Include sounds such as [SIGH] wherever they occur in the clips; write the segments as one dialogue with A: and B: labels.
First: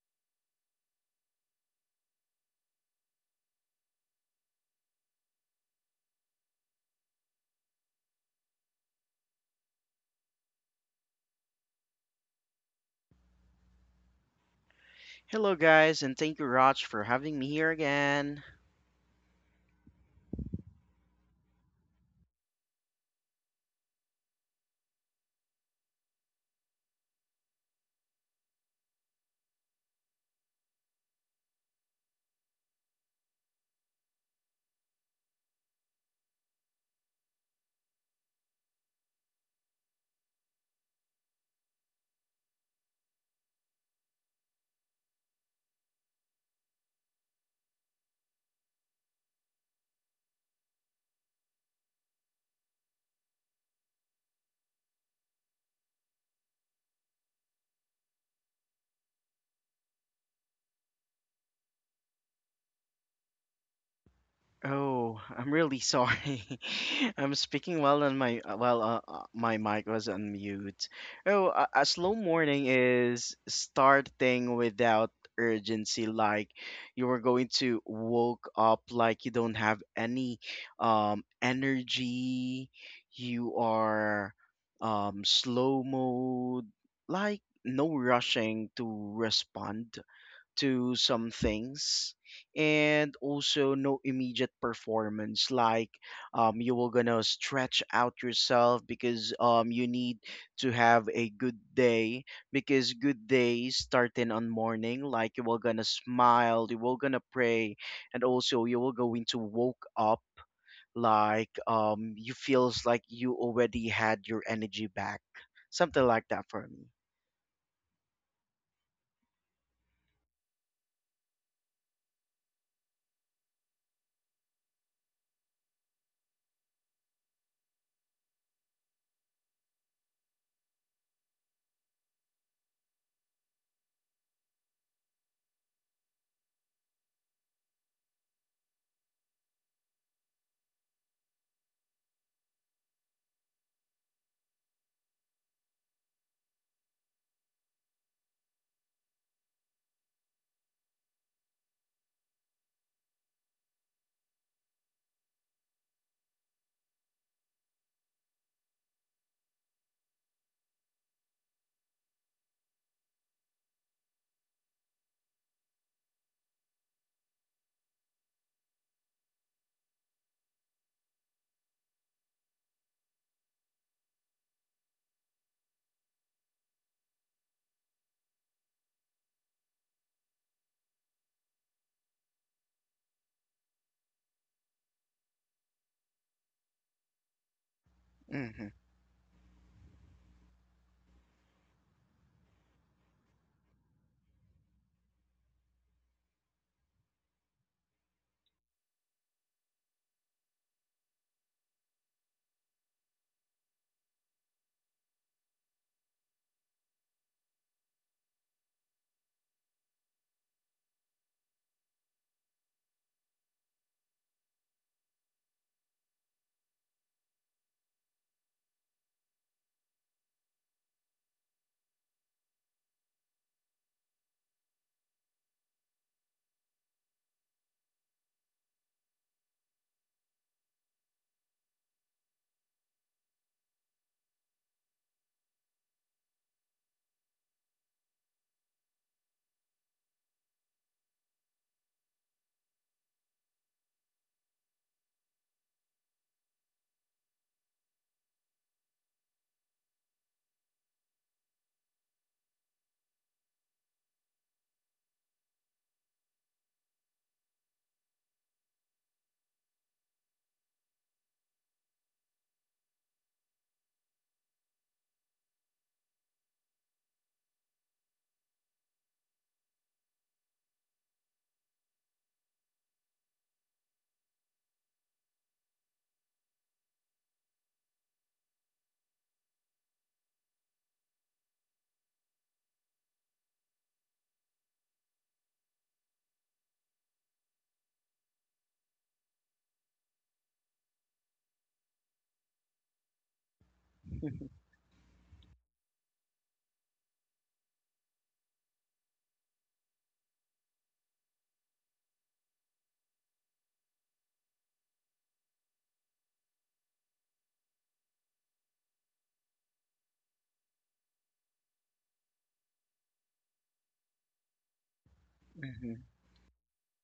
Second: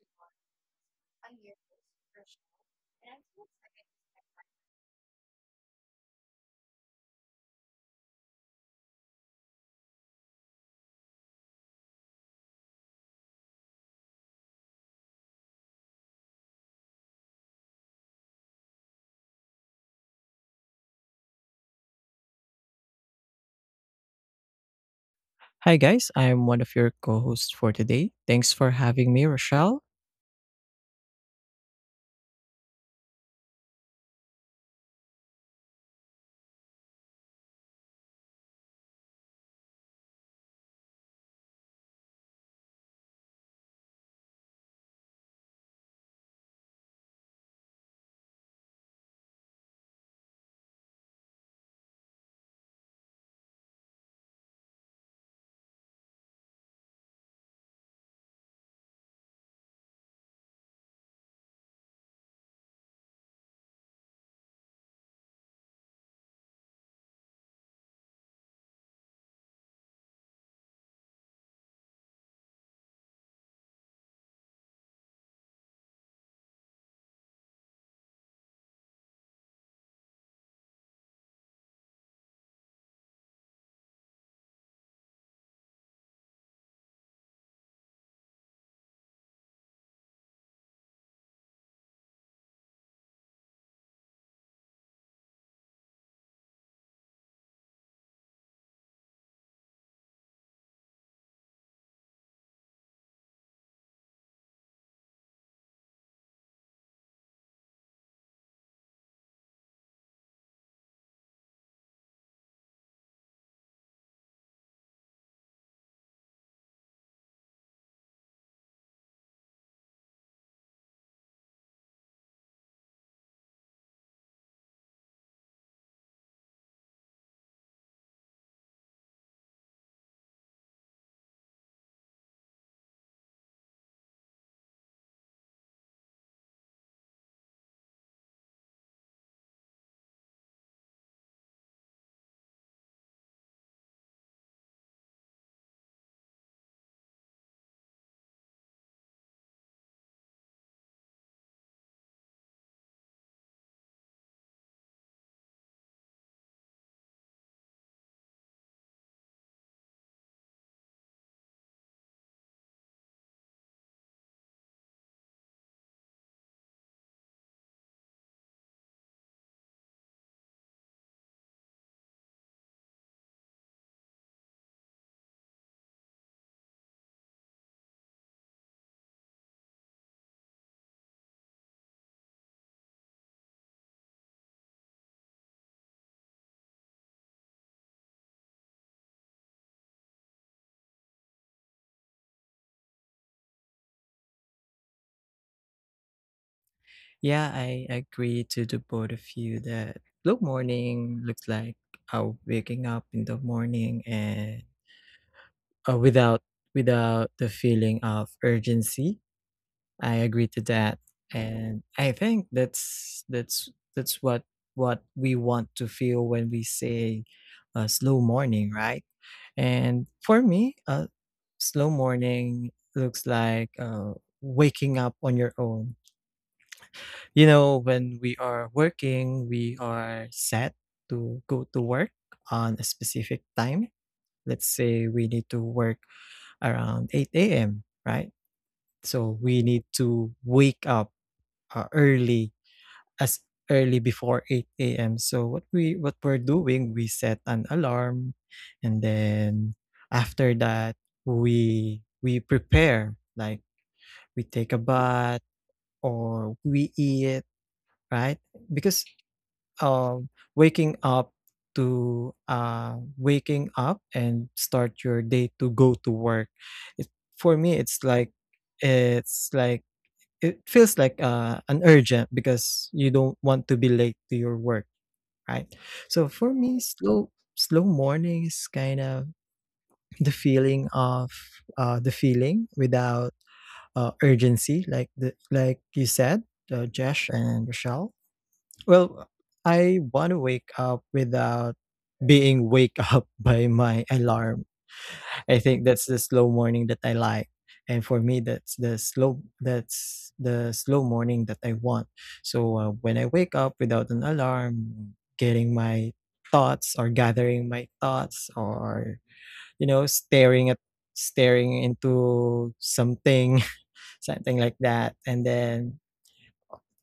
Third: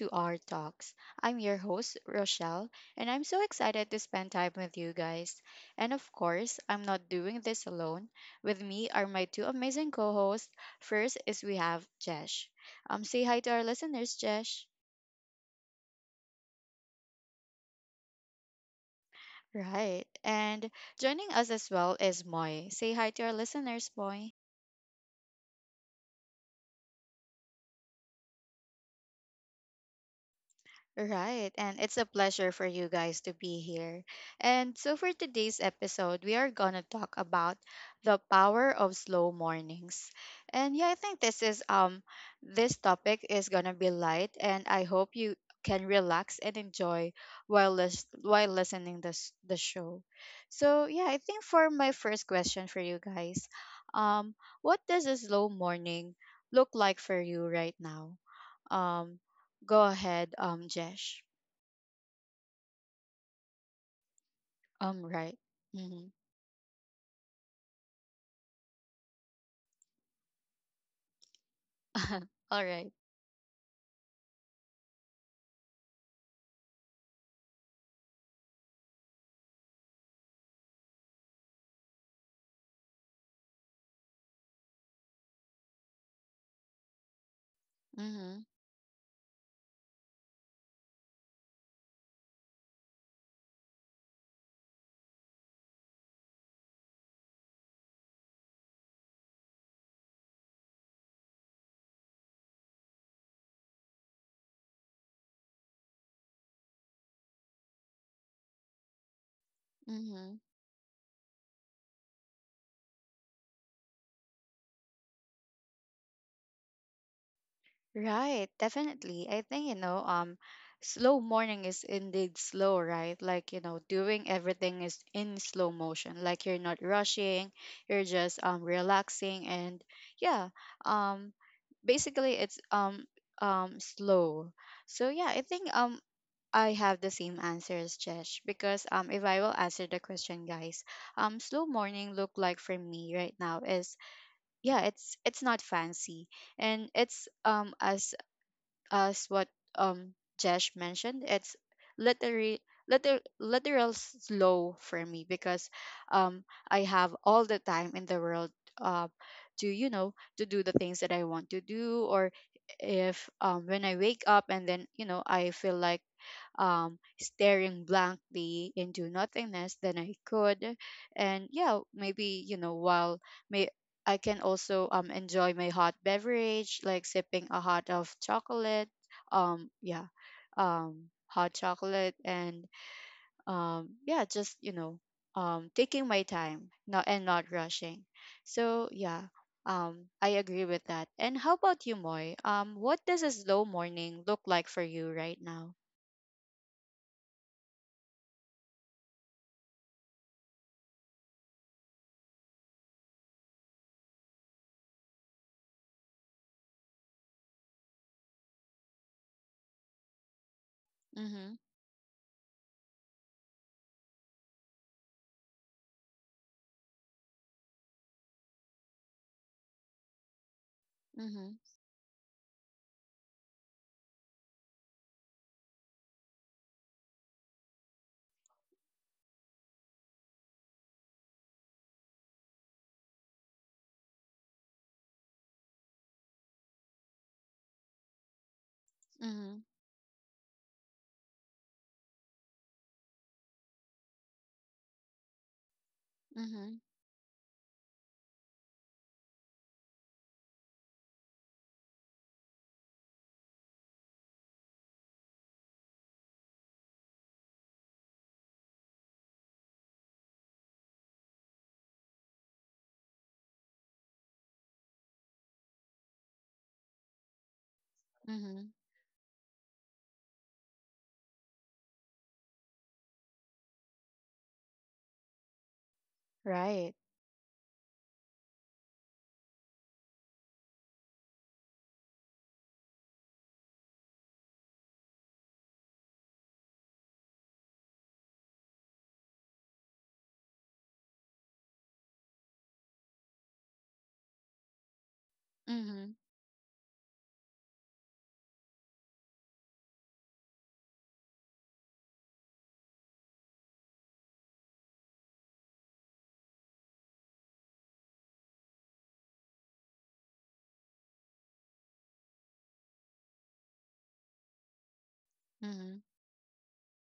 A: to our talks. I'm your host, Rochelle, and I'm so excited to spend time with you guys. And of course, I'm not doing this alone. With me are my two amazing co hosts. First is we have Jesh. Say hi to our listeners, Jesh.
B: Hello, guys, and thank you, Raj, for having me here again.
A: Right. And joining us as well is Moy. Say hi to our listeners, Moy.
C: Hi, guys. I'm one of your co hosts for today. Thanks for having me, Rochelle.
A: Right. And it's a pleasure for you guys to be here. And so for today's episode, we are going to talk about the power of slow mornings. And yeah, I think this is this topic is going to be light and I hope you can relax and enjoy while listening this the show. So, yeah, I think for my first question for you guys, what does a slow morning look like for you right now? um. Go ahead, Jesh.
B: Oh, [LAUGHS]
A: Right.
B: I'm really
A: Mm-hmm.
B: sorry. [LAUGHS] I'm speaking while on my while my mic was on mute. Oh, a slow
A: [LAUGHS]
B: morning
A: All right.
B: is starting without urgency, like you were going to woke up like you don't have any energy. You are slow mode, like no
A: Mm-hmm.
B: rushing to respond to some things, and also no immediate performance like you were gonna stretch out yourself because you need to have a good day because good days starting on morning, like you were gonna smile, you were gonna pray, and also you were going to woke up
A: Mm-hmm.
B: like you feels like you already had your energy back, something like that for me.
A: Right. Definitely. I think, you know, slow morning is indeed slow, right? Like, you know, doing everything is in slow motion. Like you're not rushing, you're just relaxing and yeah, um basically it's slow. So yeah, I think I have the same answer as Jesh because if I will answer the question guys slow morning look like for me right now is yeah it's not fancy and it's as what um Jesh mentioned it's literally literal slow for me because um I have all the time in the world uh, to you know to do the things that I want to do or if when I wake up and then you know I feel like staring blankly into nothingness than I could. And yeah, maybe, you know, while may I can also enjoy my hot beverage, like sipping a hot of chocolate. Um, yeah, hot chocolate and yeah, just, you know, taking my time not, and not rushing.
B: hmm
A: So yeah, I agree with that. And how about you, Moy? What does a slow morning look like for you right now?
C: Yeah, I agree to the both of you that blue morning looks like waking up in the morning and without the feeling of urgency. I agree to that,
A: Mm-hmm.
C: and I think that's what we want to feel when we say a slow morning, right? And for me, a
A: Mm-hmm.
C: slow morning looks like waking up on your own. You know, when we are working, we are set to go to work on a specific time. Let's say we need to work around 8 a.m., right? So we
A: Mhm,
C: need to wake up early as early before 8 a.m. So what we're
A: mhm,
C: doing, we set an alarm, and then after that we prepare like we take a bath or we eat, right? Because um waking up to waking up and start your day to go to work it, for me it's like
A: mhm.
C: it's like it feels like, an urgent, because you don't want to be late to your work, right? So for me,
A: Right.
C: slow morning is kind of, the feeling without, urgency, like the like you said, Jesh and Rochelle. Well, I want to wake up without being wake up [LAUGHS] by my alarm. I think that's
A: Mhm,
C: the slow morning that I like. And for me, that's the slow, that's the slow morning that I want. So when I wake up without an alarm, getting my thoughts or gathering my thoughts, or you know, staring into something, [LAUGHS] something like that, and then
A: mhm,
B: [LAUGHS]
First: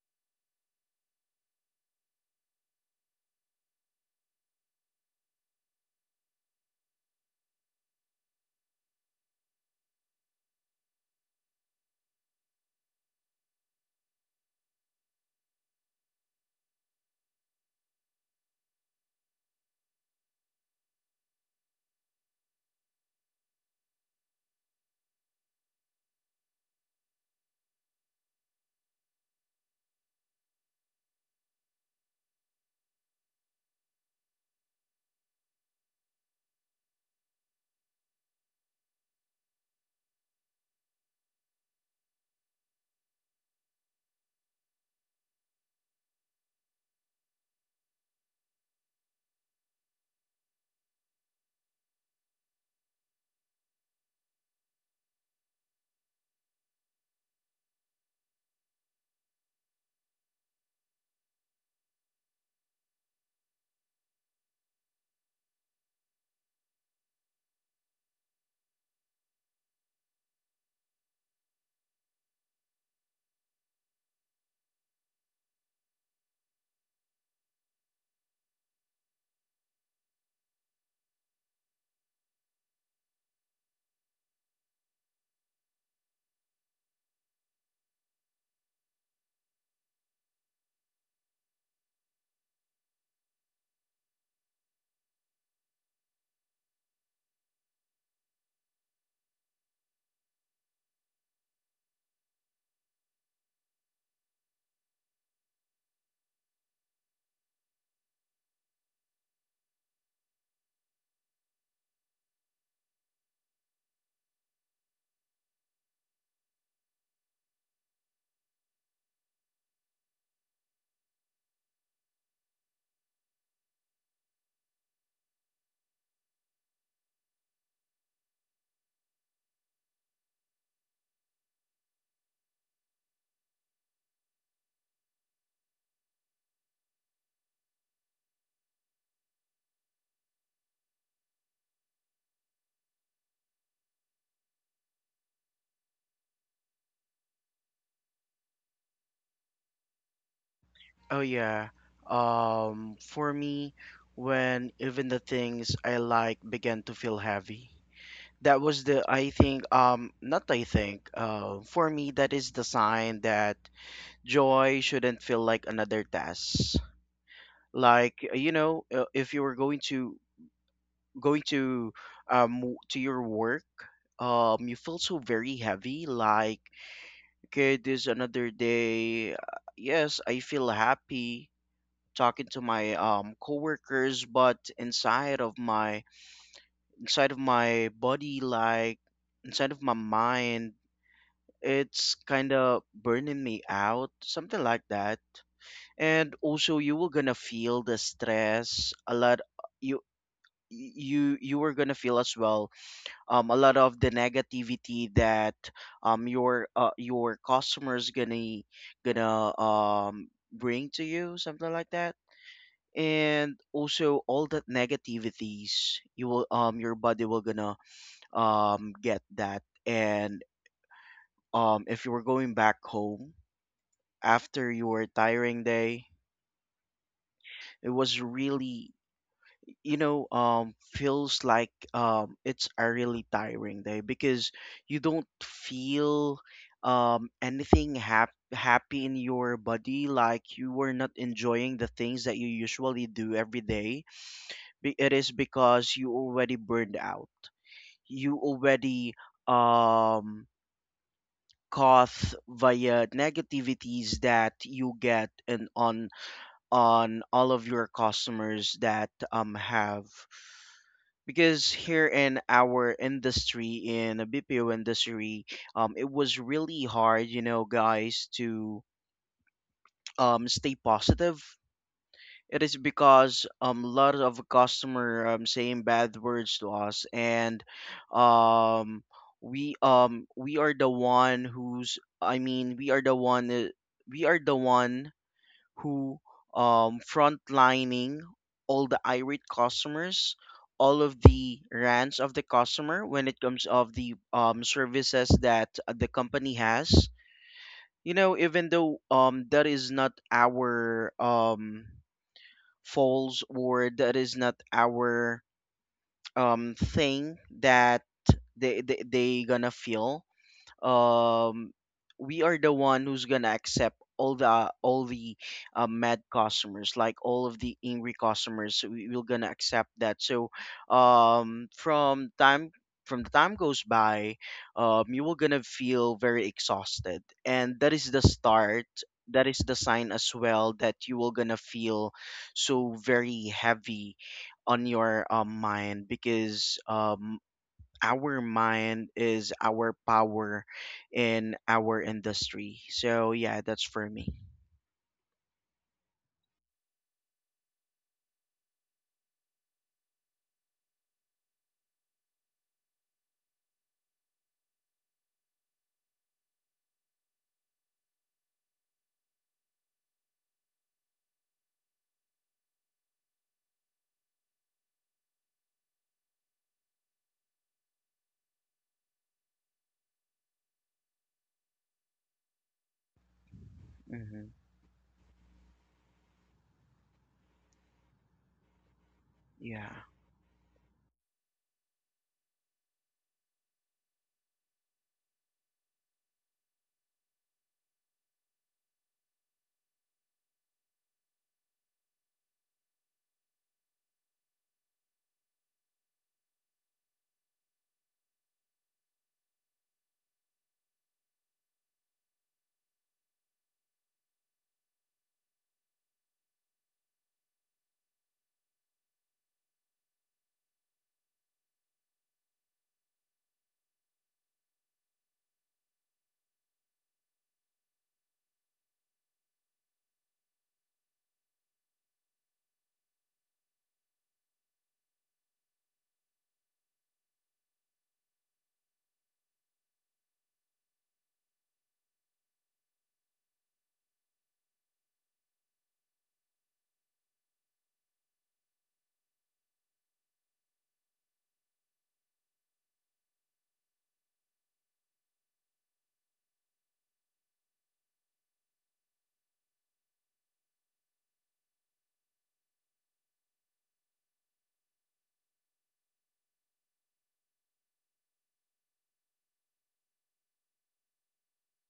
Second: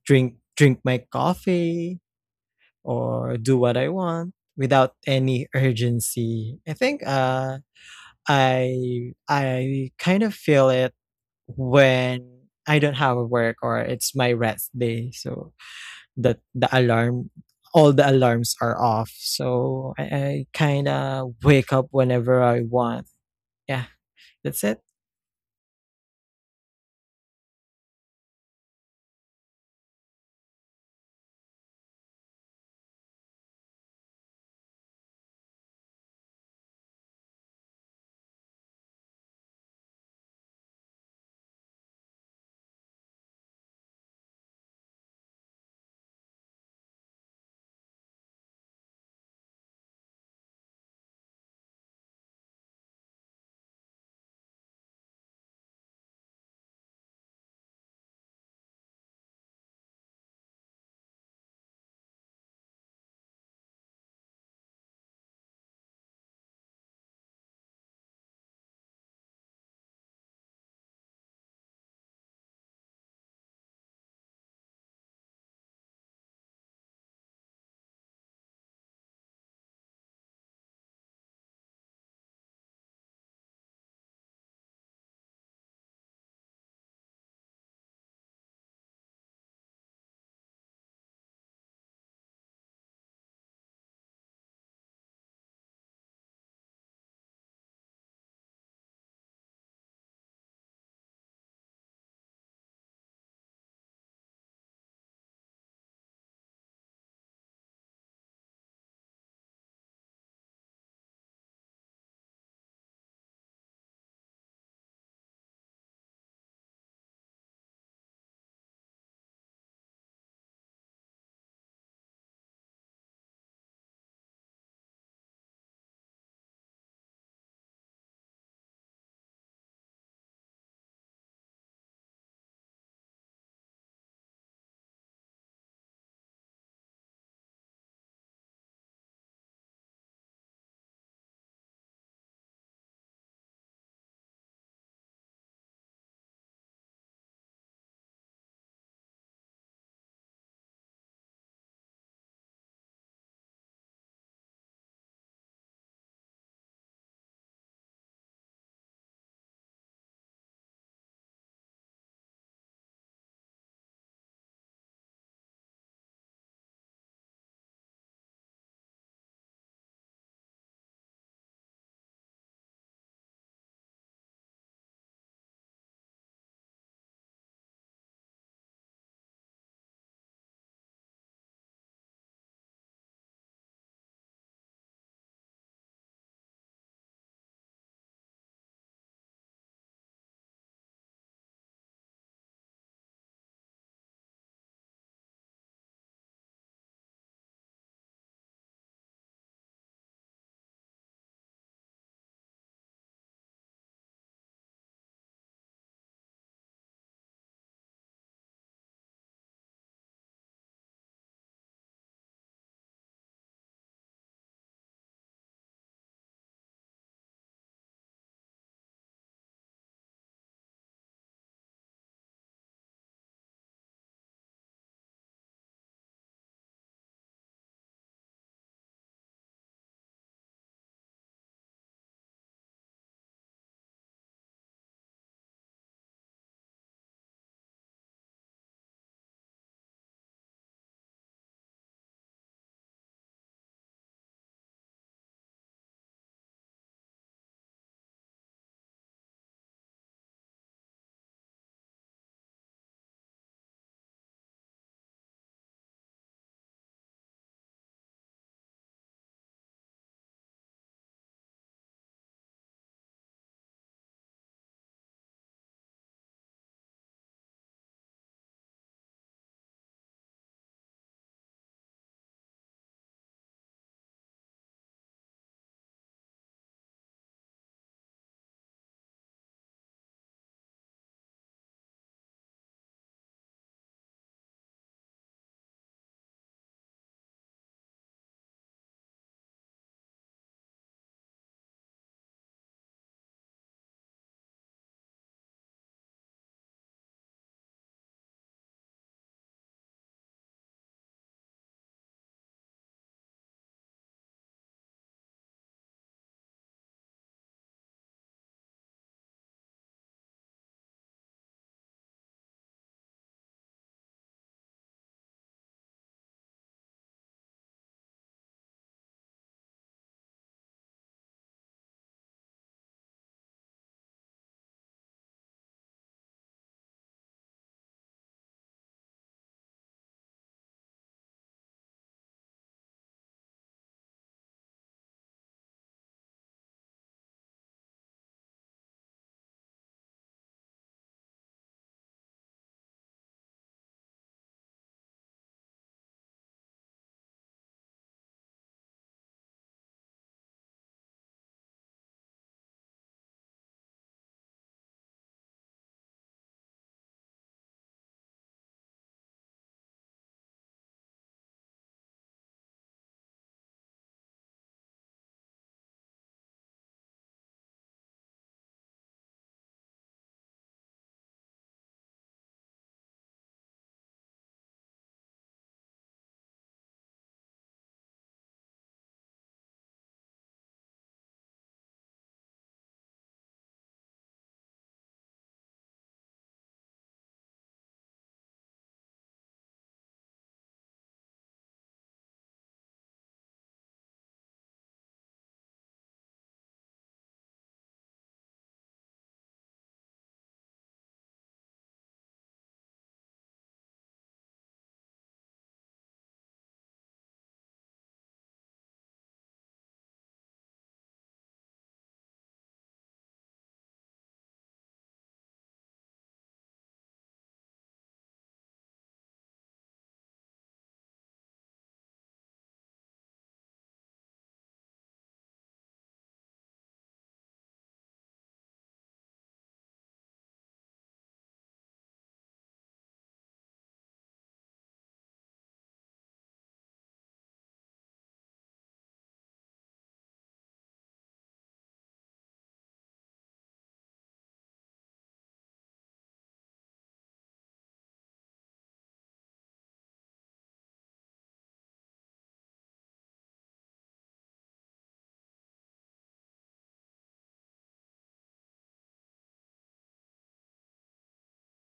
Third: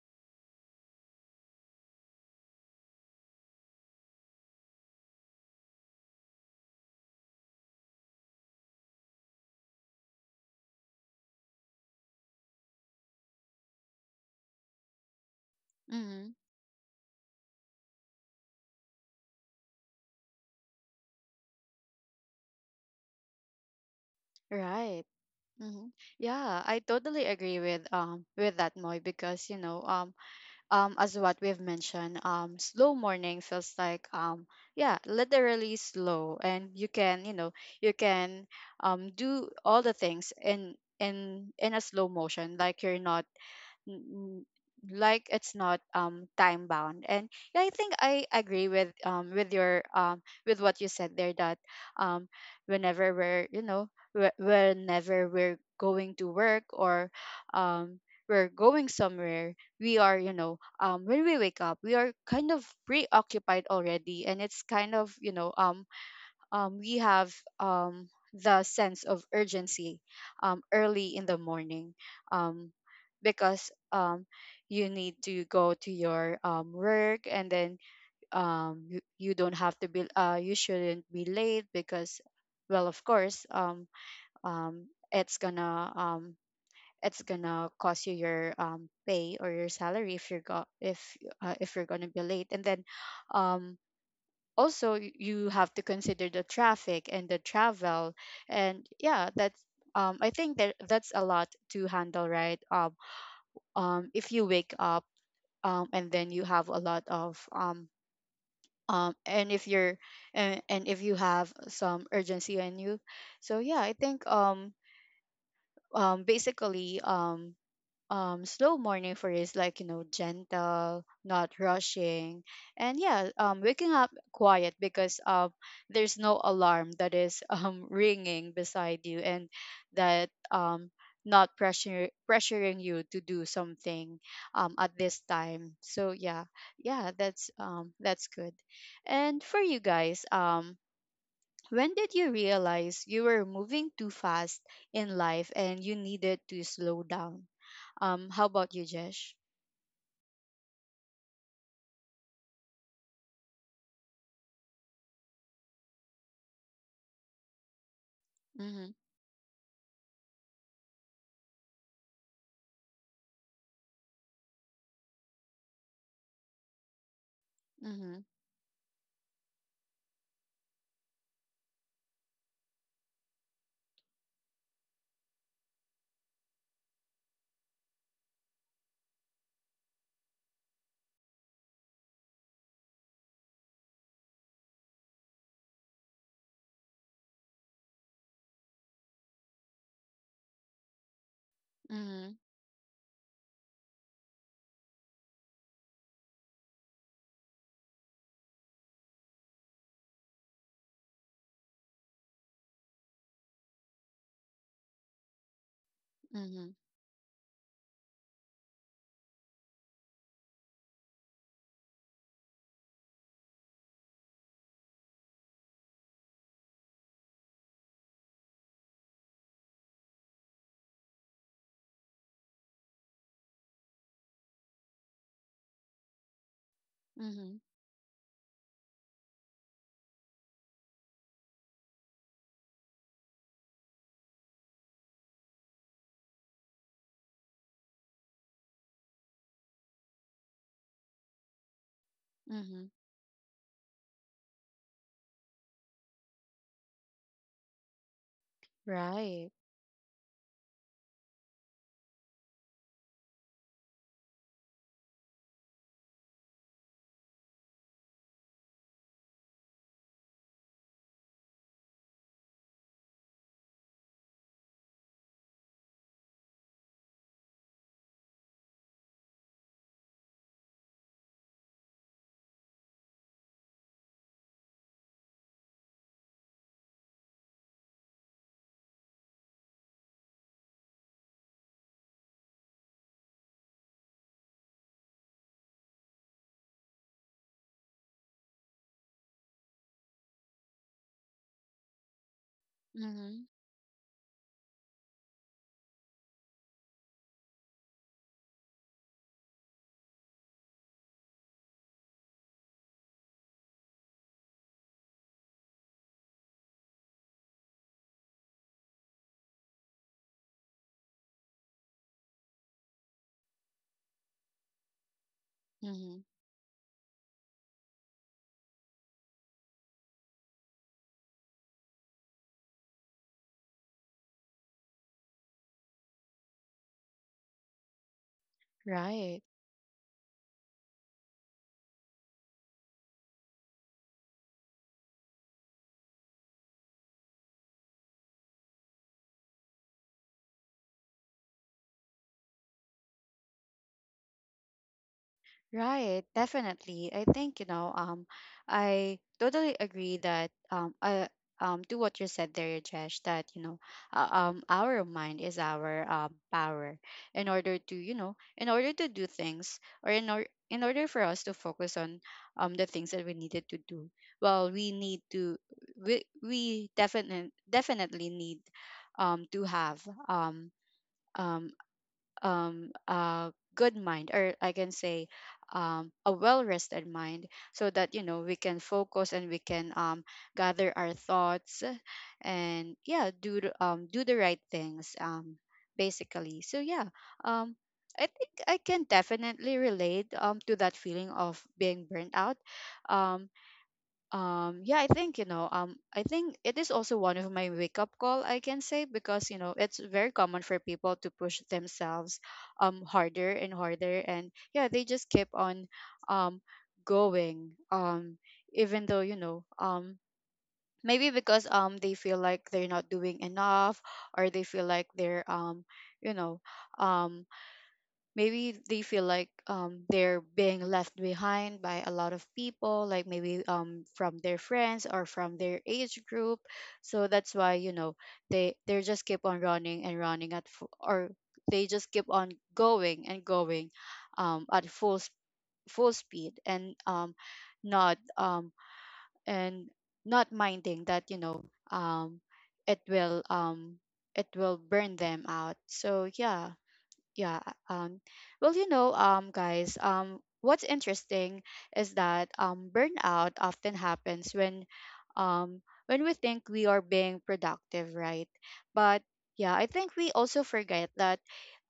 C: drink my coffee or do what I want without any urgency. I think I kind of feel it when I don't have a work or it's my rest day, so
A: mhm.
C: the alarm, all the alarms are off, so I kinda wake up whenever I want. Yeah, that's it.
A: Right. Mhm. Yeah, I totally agree with that Moy because you know as what we've mentioned slow morning feels like yeah literally slow and you can you know you can do all the things in a slow motion like you're not n- like it's not time bound and yeah I think I agree with your with what you said there that um whenever we're you know whenever we're going to work or um we're going somewhere we are you know when we wake up we are kind of preoccupied already and it's kind of you know we have um, the sense of urgency early in the morning um, because you need to go to your work and then you don't have to be you shouldn't be late because well of course um, it's gonna um, it's gonna cost you your pay or your salary if if if you're gonna be late and then um, also you have to consider the traffic and the travel and yeah that's I think that that's a lot to handle right if you wake up and then you have a lot of and if you're and if you have some urgency on you so yeah i think basically slow morning for is like you know gentle not rushing and yeah waking up quiet because there's no alarm that is [LAUGHS] ringing beside you and that not pressure pressuring you to do something at this time so yeah yeah that's that's good and for you guys when did you realize you were moving too fast in life and you needed to slow down how about you, Jesh?
B: Oh yeah. For me, when even the things I like began to feel heavy, that was
A: Mm-hmm.
B: the I think not I think for me that is the sign that joy shouldn't feel like another task.
A: Mm-hmm.
B: Like you know, if you were going to to your work, you feel so very heavy. Like okay, this is another day. Yes, I feel happy talking to my coworkers, but inside of my body, like inside of my mind, it's
A: Mm-hmm.
B: kind of burning me out, something like that. And also, you were gonna feel the stress a lot. You you were gonna feel as well a lot of the negativity that
A: Mm-hmm.
B: your customers gonna gonna um bring to you, something like that, and also all that negativities you will your body will gonna get that. And if you were going back home after your tiring day,
A: Mm-hmm.
B: it was really, you know, feels like it's a really tiring day because you don't feel anything happy in your body, like you were not enjoying the things that you
A: Mm-hmm.
B: usually do every day. It is because you already burned out. You already
A: Right.
B: um caught via negativities that you get, and on all of your customers that have, because here in our industry, in the BPO industry, it was really hard, you know, guys, to stay positive. It is because a lot of customer saying bad words to us. And um we are the one who's I mean we are the we are the one who frontlining all the irate customers, all of the rants of the customer when it
A: Mm-hmm.
B: comes of the services that the company has. You know, even though that is not our false, or that is not our thing that they gonna feel, um, we are the one who's gonna accept all the
A: Mm-hmm.
B: mad customers, like all of the angry customers. We're gonna accept that. So um, from time from the time goes by, you will gonna feel very exhausted, and that is the start.
A: Right.
B: That is the sign as well that you will gonna feel so very heavy on your mind because our mind is our power in our industry. So yeah, that's for me.
A: Right, definitely. I think, you know, I totally agree that to what you said there, Jesh, that, you know, our mind is our power in order to, you know, in order to do things in order for us to focus on the things that we needed to do. Well, we need to, we, we definitely need to have um, um, a good mind,
B: hmm
A: or I can say a well rested mind, so that you know we can focus and we
B: Yeah,
A: can gather our thoughts and yeah, do the right things basically. So yeah, um, I think I can definitely relate to that feeling of being burnt out. Um, yeah I think you know I think it is also one of my wake up call I can say because you know it's very common for people to push themselves harder and harder and yeah they just keep on um going even though you know maybe because they feel like they're not doing enough or they feel like they're you know um maybe they feel like they're being left behind by a lot of people like maybe from their friends or from their age group so that's why you know they just keep on running and running at fu- or they just keep on going and going at full speed and not and not minding that you know um, it will um, it will burn them out so yeah yeah um well you know guys, what's interesting is that burnout often happens um when we think we are being productive right but yeah I think we also forget that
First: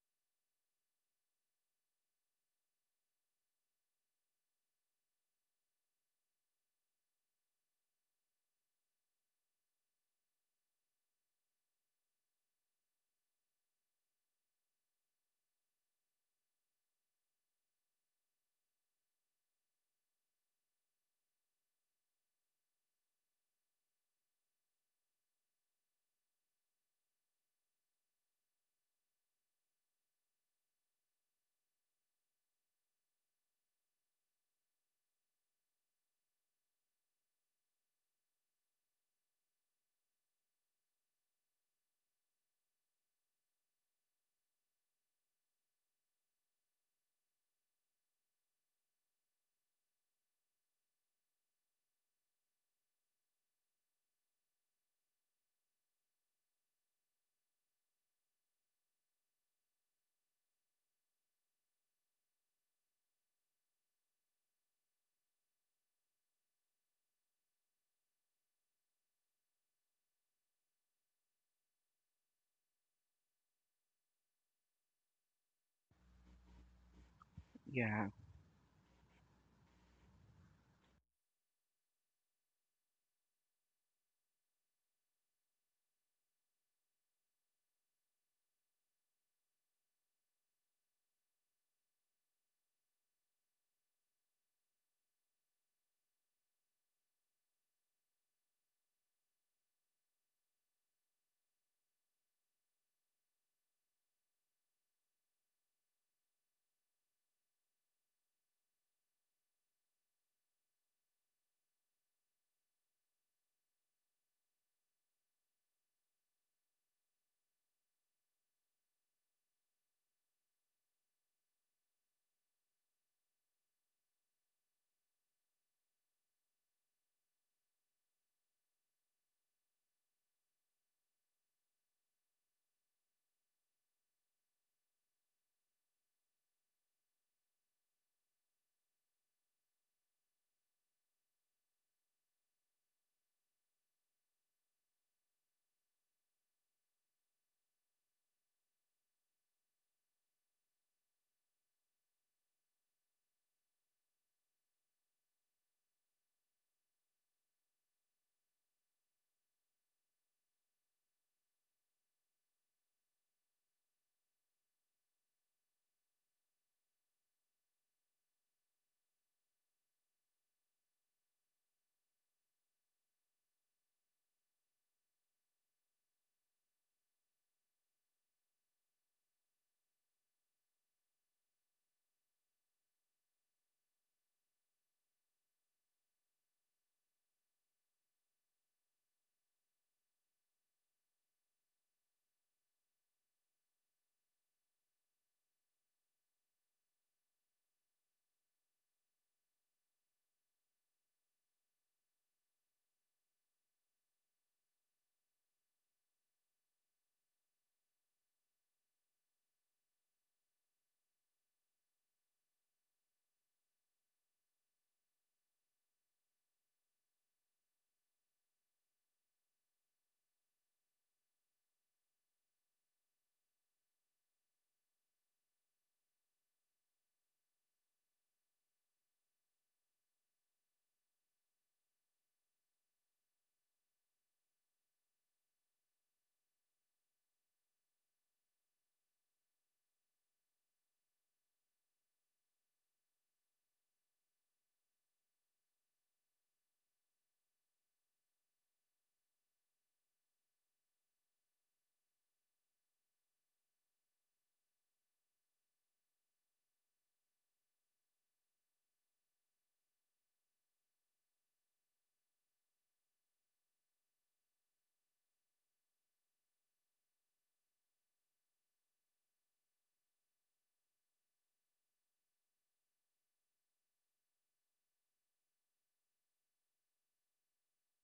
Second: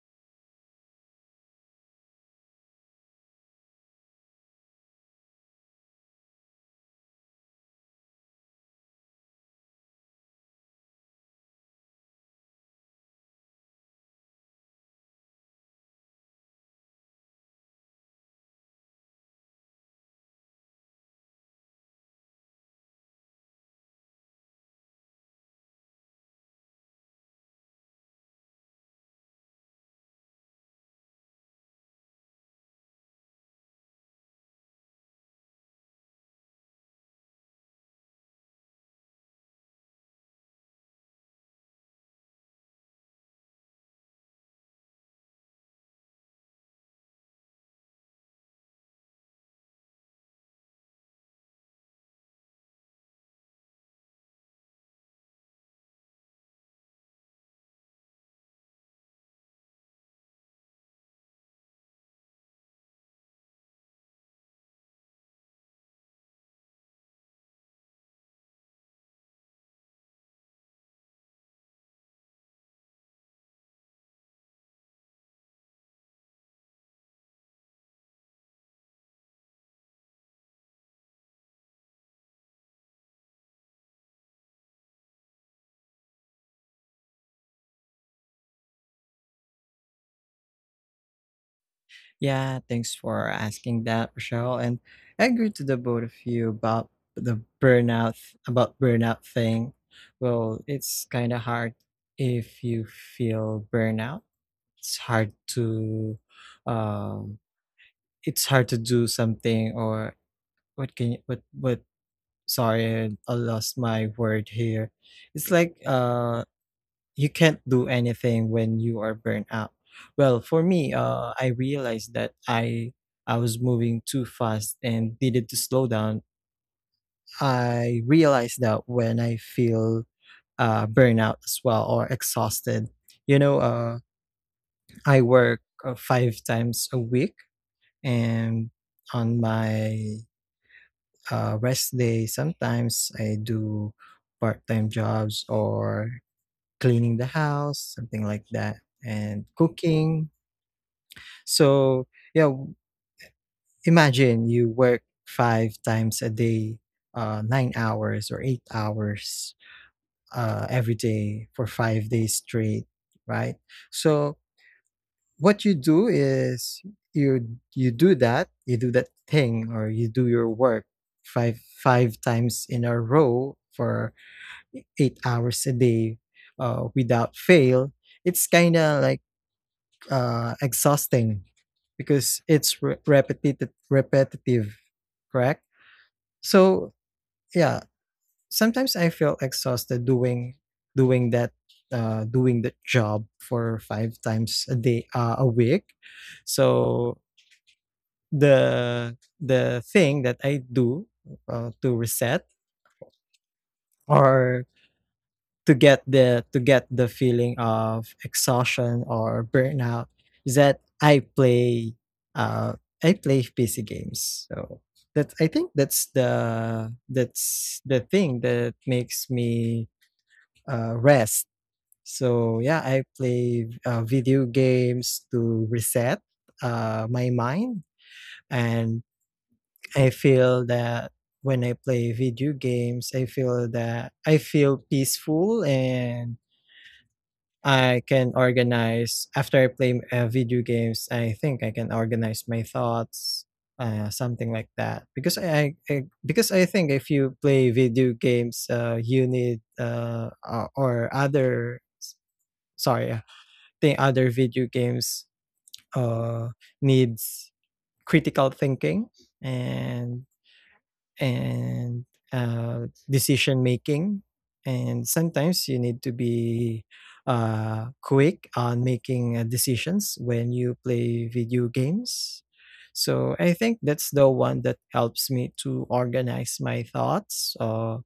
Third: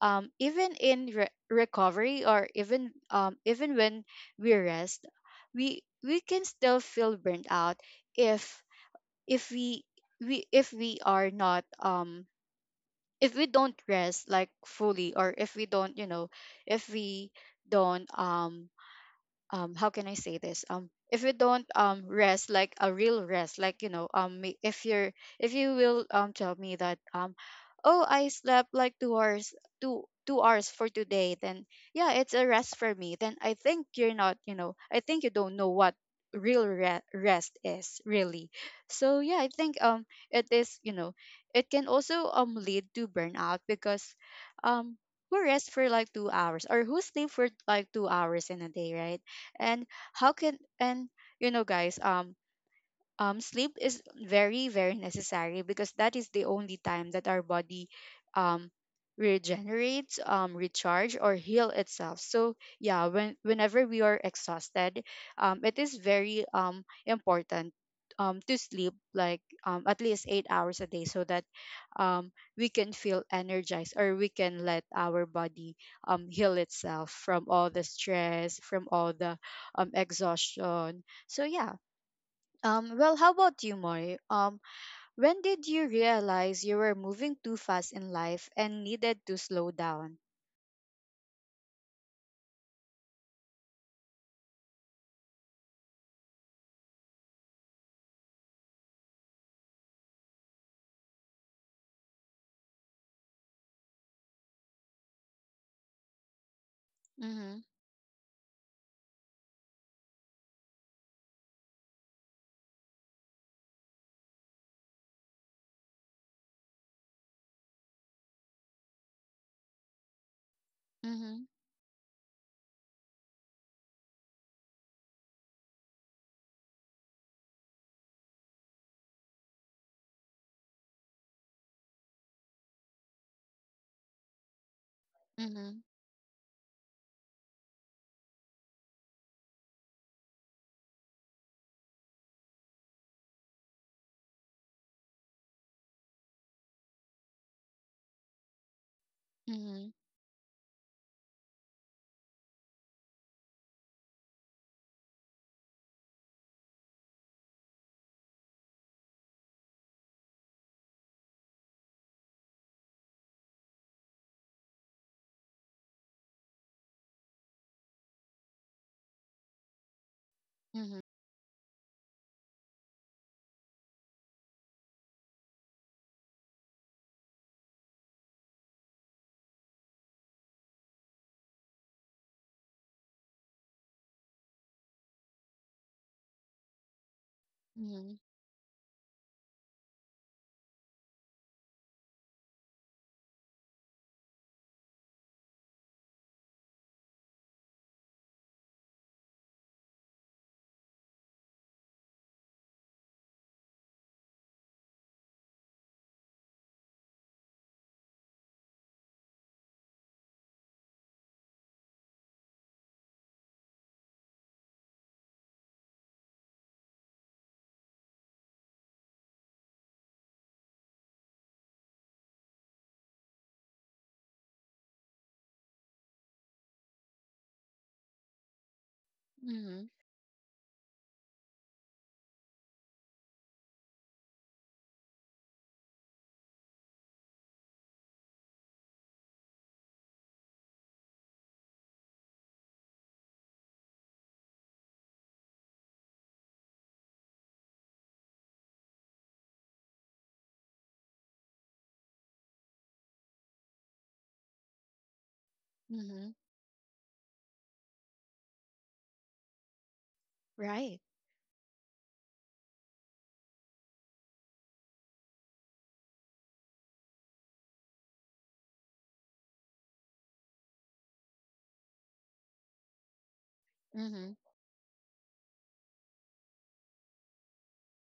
A: even in recovery or even even when we rest we can still feel burnt out if if we if we are not if we don't rest like fully or if we don't you know if we don't how can I say this if you don't rest like a real rest like you know if you're if you will tell me that oh I slept like 2 hours two hours for today then yeah it's a rest for me then I think you're not you know I think you don't know what real rest is really so yeah I think it is you know it can also lead to burnout because um who rest for like 2 hours or who sleep for like 2 hours in a day right and how can and you know guys sleep is very, very necessary because that is the only time that our body um, regenerates, recharge, or heal itself. So yeah, when whenever we are exhausted, it is very important to sleep like at least 8 hours a day so that um, we can feel energized or we can let our body heal itself from all the
B: yeah.
A: stress, from all the exhaustion. So yeah, well, how about you, Moy? When did you realize you were moving too fast in life and needed to slow down?
C: Yeah, thanks for asking that, Rochelle. And I agree to the both of you about the burnout, about burnout thing. Well, it's kind of hard if you feel burnout. It's hard to, um,
A: Mm-hmm.
C: it's hard to do something or what can you what, sorry, I lost my word here. It's like you can't do anything when you are burnt out. Well, for me,
A: Mm-hmm.
C: I realized that I was moving too fast and needed to slow down. I realized that when I feel burnout as well, or exhausted. You know, I work
A: Mm-hmm.
C: five times a week, and on my rest day, sometimes I do part-time jobs or cleaning the house, something like that, and
A: Mm-hmm.
C: cooking. So yeah, imagine you work five times a day, 9 hours or 8 hours every day for 5 days straight, right? So what you do is you you do that thing, or you do your work five times in a row for 8 hours a day, without fail. It's kind of like exhausting because it's repetitive, repetitive, correct? So yeah,
A: Mm-hmm.
C: sometimes I feel exhausted doing doing that doing the job for five times a day, a week. So the thing that I do, to reset or to get the feeling of exhaustion or burnout, is that uh I play PC games. So that's, I think that's the thing that makes me rest. So yeah, I play video games to reset my mind. And
A: Mm-hmm.
C: I feel that when I play video games, I feel that I feel peaceful, and I can organize after I play video games. I think I can organize my thoughts, something like that. Because I, because I think if you play video games, you need or other sorry, think other video games
A: Mm-hmm.
C: uh needs critical thinking and
A: Right.
C: and decision making. And sometimes you need to be quick on making decisions when you play video games. So I think that's the
A: Mm-hmm.
C: one that helps me to organize my thoughts.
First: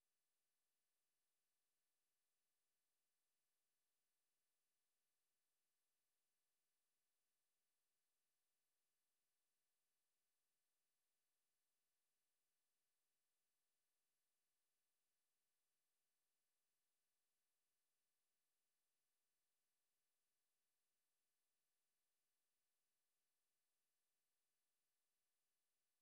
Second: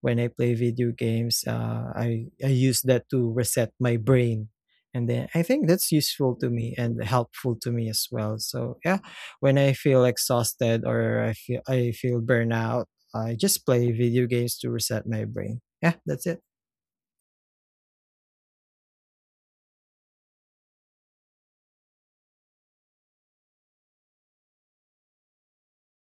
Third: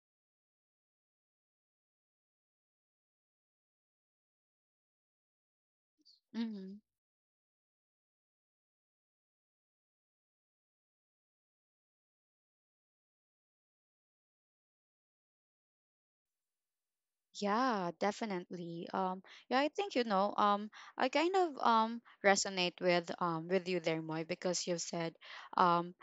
C: When I play video games, I use that to reset my brain, and then I think that's useful to
A: Mm-hmm.
C: me and helpful to me as well. So yeah, when I feel exhausted or I feel burnout, I just play video games to reset my brain. Yeah, that's it.
A: Yeah, definitely. Yeah, I think you know. I kind of resonate with you there, Moy, because you've said, um,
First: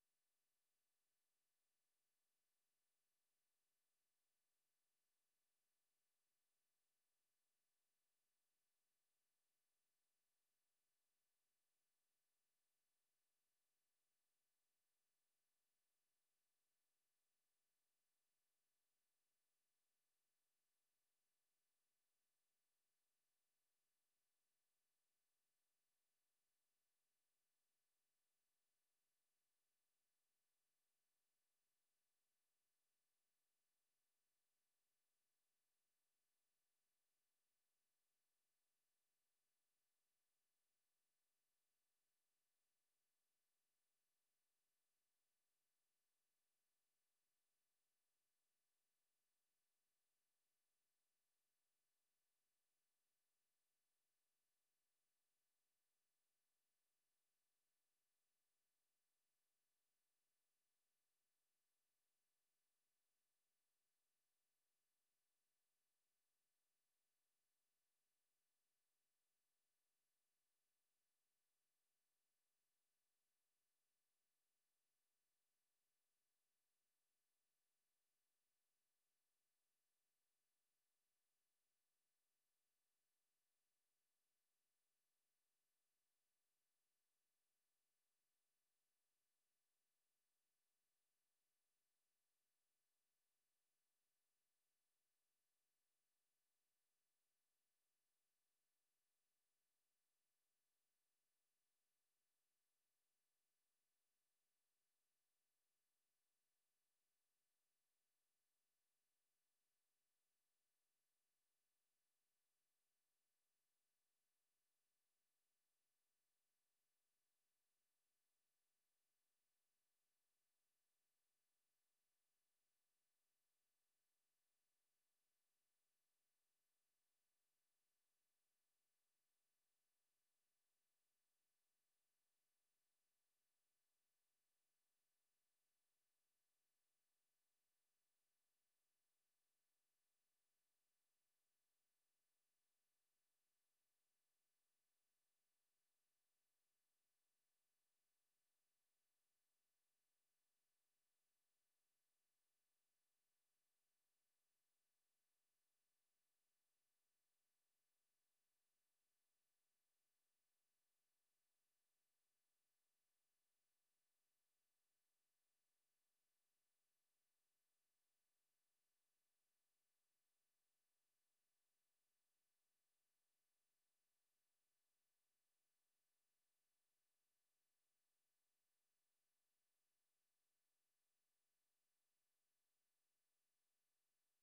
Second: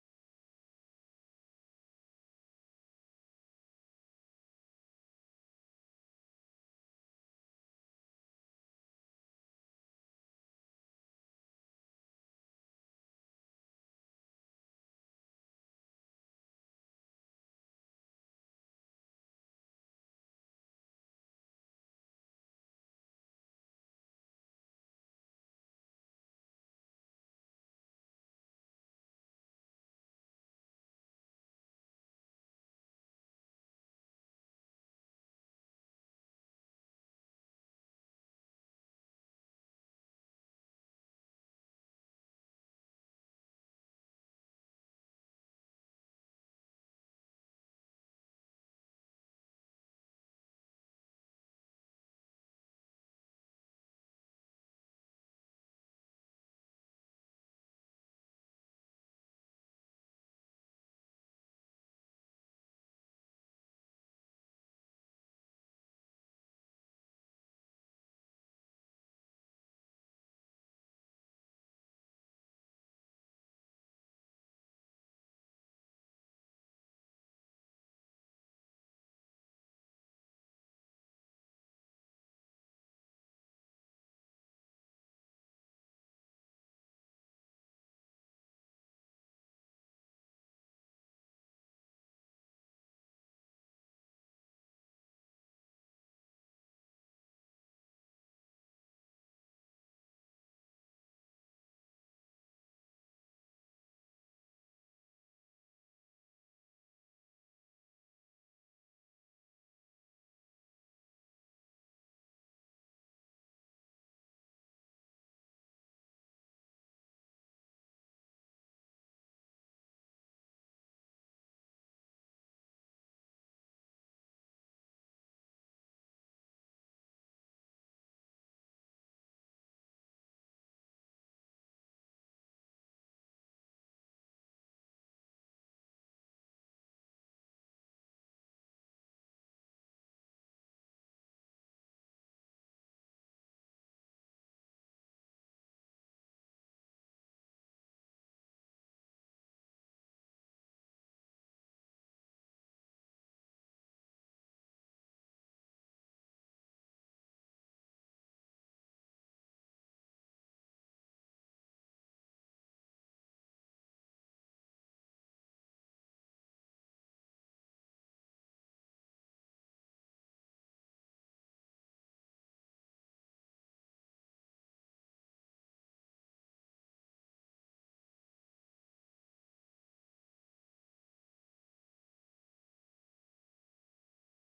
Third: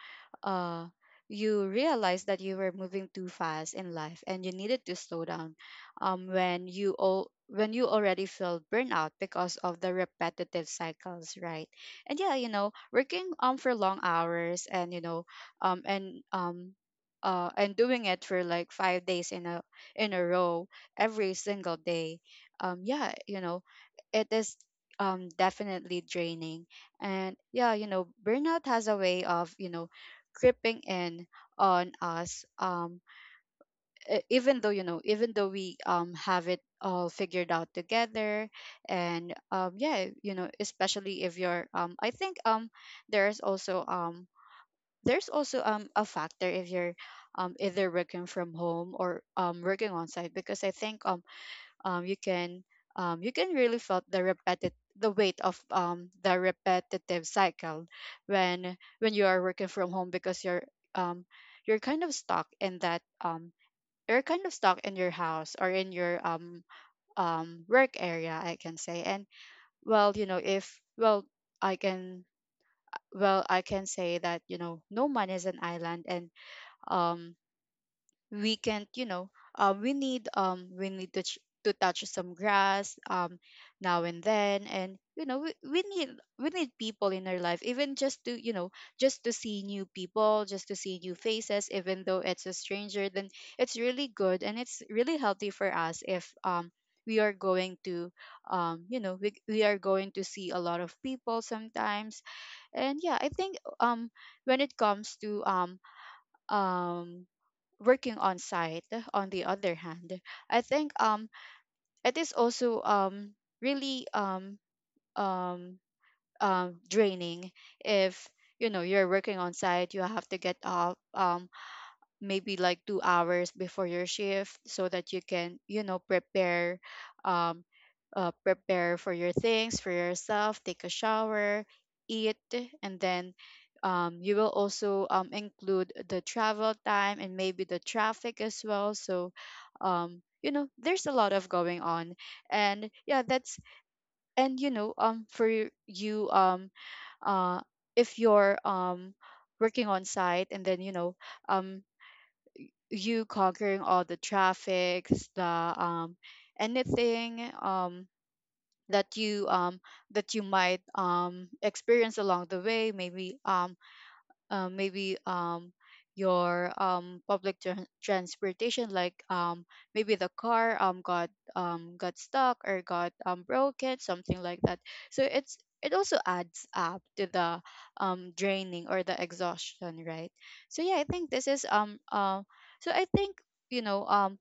A: uh, you realized that you were moving too fast in life and you needed to slow down. When you all when you already feel burnout because of the repetitive cycles, right? And yeah, you know, working for long hours and you know, um and um. And doing it for like 5 days in a row every single day. Yeah, it is definitely draining. And yeah, burnout has a way of creeping in on us. Even though, we have it all figured out together. And yeah, especially if you're, I think there's also, a factor if you're either working from home or working on site, because I think you can, you can really felt the weight of, the repetitive cycle when you are working from home, because you're, um, you're kind of stuck in that, you're kind of stuck in your house, or in your work area, I can say. And well, you know if well I can I can say that, no man is an island. And um we can't, we need, to, to touch some grass now and then. And we need, we need people in our life, even just to just to see new people, just to see new faces, even though it's a stranger. Then it's really good, and it's really healthy for us if we are going to, we are going to see a lot of people sometimes. And yeah, I think when it comes to, um working on site, on the other hand, I think it is also really um draining if, you know, you're working on site. You have to get up maybe like 2 hours before your shift, so that you can, you know, prepare, um prepare for your things, for yourself, take a shower, eat, and then you will also include the travel time and maybe the traffic as well. So, you know, there's a lot of going on. And yeah, that's, and for you, uh if you're working on site, and then, you know, um you conquering all the traffics, the anything that you, that you might experience along the way. Maybe um, maybe um, your public tran transportation, like maybe the car got stuck, or got broken, something like that. So it's, it also adds up to the draining, or the exhaustion, right? So yeah, I think this is so I think, you know,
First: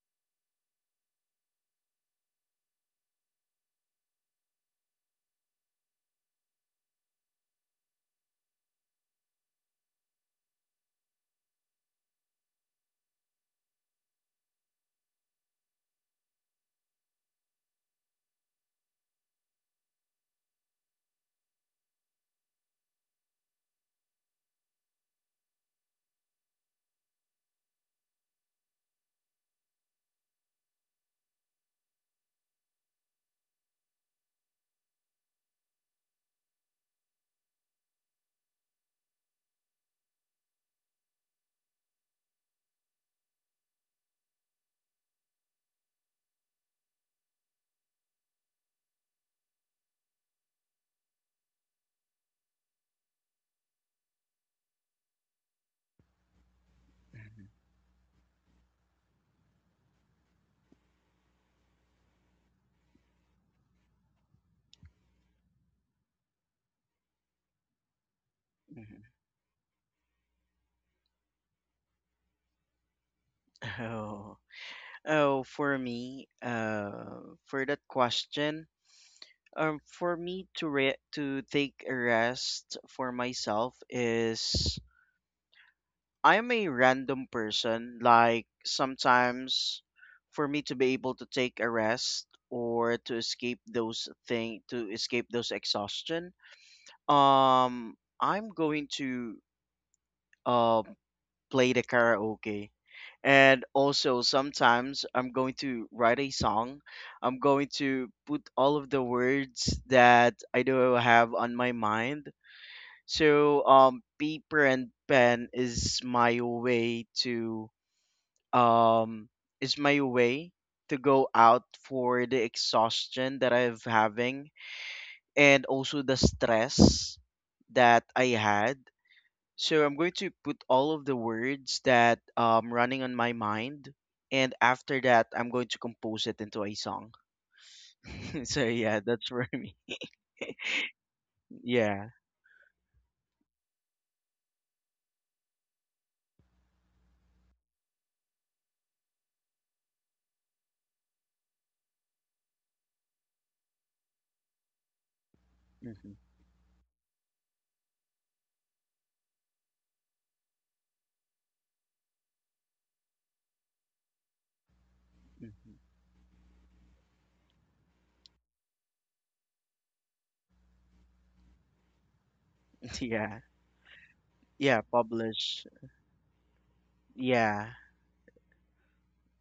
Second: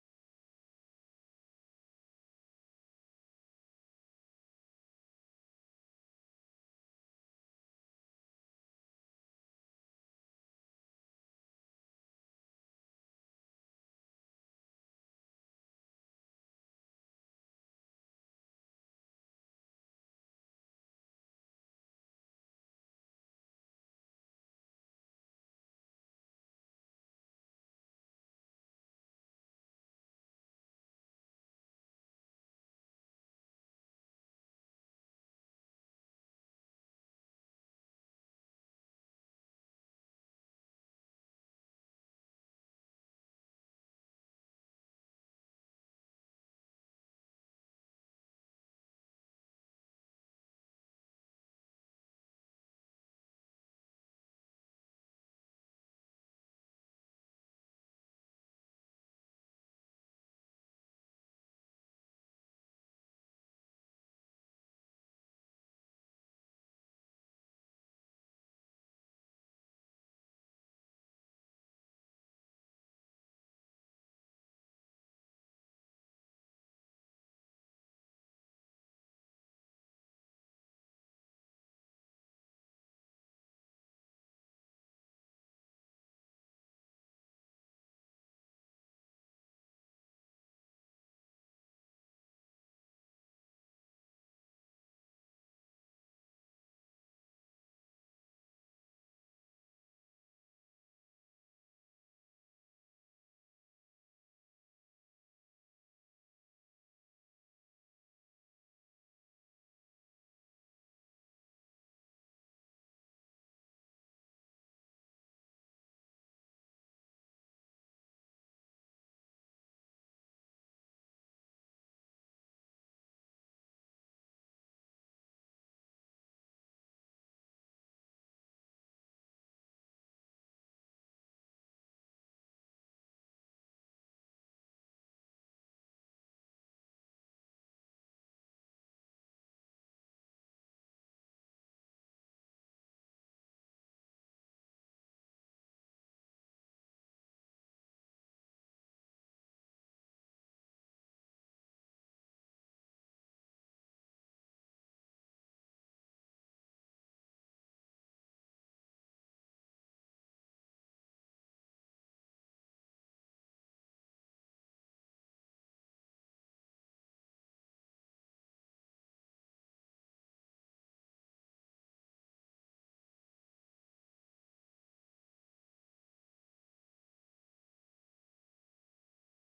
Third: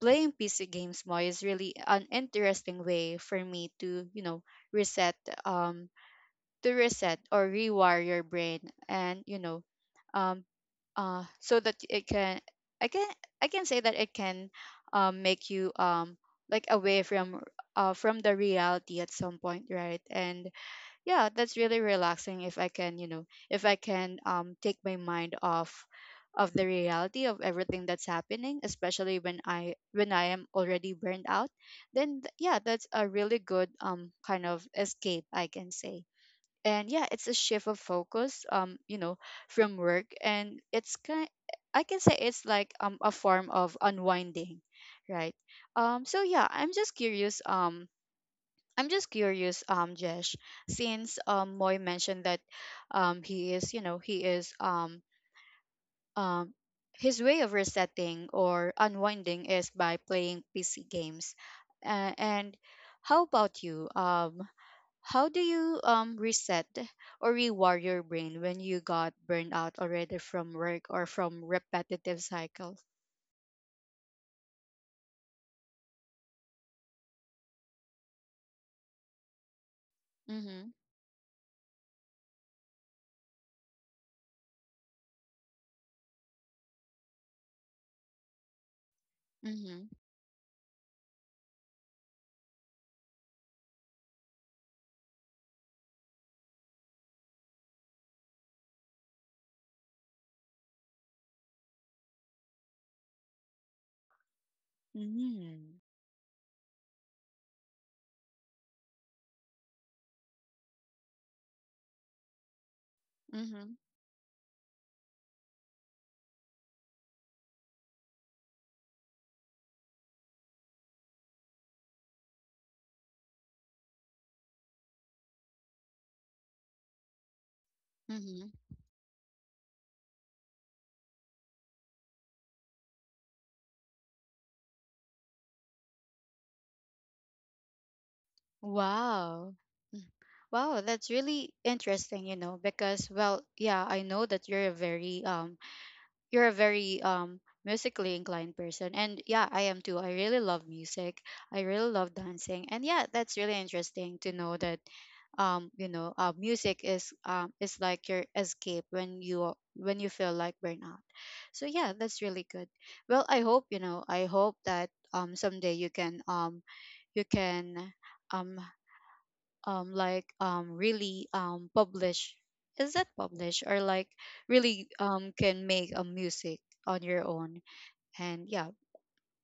A: playing PC games more is really an interesting way for me to, you know, reset, um to reset or rewire your brain. And, you know, um so that it can, i can I can say that it can make you like away from, from the reality at some point, right? And yeah, that's really relaxing if I can, you know, if I can take my mind off of the reality of everything that's happening, especially when I am already burned out. Yeah, that's a really good kind of escape, I can say. And yeah, it's a shift of focus, you know, from work, and it's kind, I can say it's like a form of unwinding, right? So yeah, I'm just curious, Jesh, since Moy mentioned that he is, you know, he is um his way of resetting or unwinding is by playing PC games. And How about you, how do you reset or rewire your brain when you
B: hmm
A: got burned out already from work or from repetitive cycles?
B: [LAUGHS] Oh, oh, for me, for that question, for me to
A: Mhm.
B: to take a rest for myself is I'm a random person. Like sometimes,
A: Mhm.
B: for me to be able to take a rest or to escape those thing to escape those exhaustion, um I'm going to uh play the karaoke, and also sometimes I'm going
A: Mm.
B: to write a song. I'm going to put all of the words that I do have on my mind. So
A: Mhm.
B: paper and pen is my way to um is my way to go out for the exhaustion that I've having, and also the stress that I
A: Mhm.
B: had. So I'm going to put all of the words that running on my mind, and after that, I'm going to compose it into a song. [LAUGHS] So yeah, that's for
A: Wow.
B: me.
A: Mm, wow, that's really
B: Yeah.
A: interesting, you know, because, well, yeah, I know that you're a very musically inclined person. And yeah, I am too. I really love music. I really love dancing. And yeah, that's really interesting to know that, you know,
B: hmm
A: music is like your escape when you are, when you feel like burnout. So yeah, that's really good. Well, I hope, you know, I hope that
B: [LAUGHS]
A: someday you can, you can um like really publish, is that
B: Yeah.
A: publish, or like
B: Yeah.
A: really can
B: Publish.
A: make a music on your own.
B: Yeah.
A: And yeah,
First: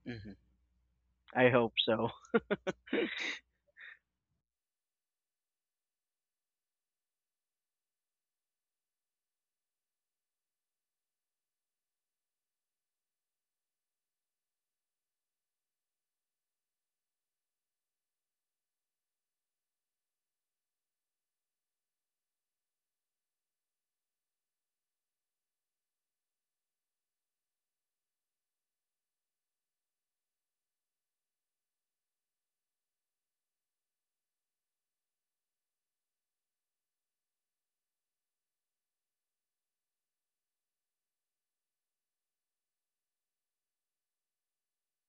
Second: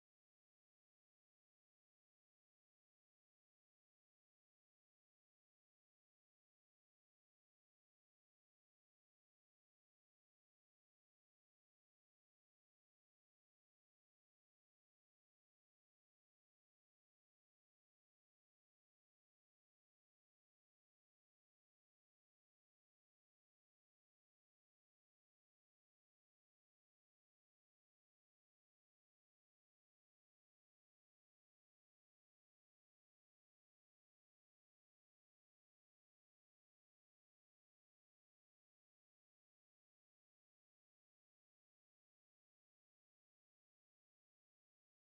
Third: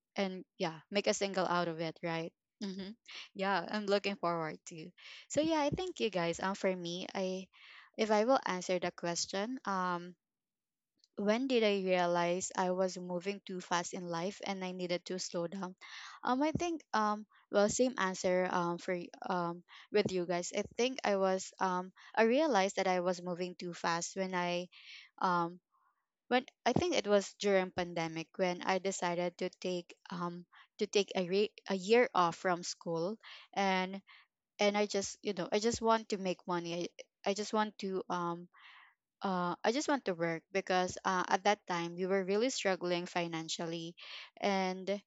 B: hmm
A: and yeah, make a single
B: I
A: out
B: hope
A: of it,
B: so.
A: right?
B: [LAUGHS]
A: Hmm, yeah, I'm looking forward to. So yeah, I thank you guys, for me, I if I will answer the question, when did I realize I was moving too fast in life and I needed to slow down? I think, well, same answer with you guys. I think I was I realized that I was moving too fast when I, um when I think it was during pandemic when I decided to take a year off from school. and and I just, you know, I just want to make money. I just want to I just want to work, because at that time, we were really struggling financially, and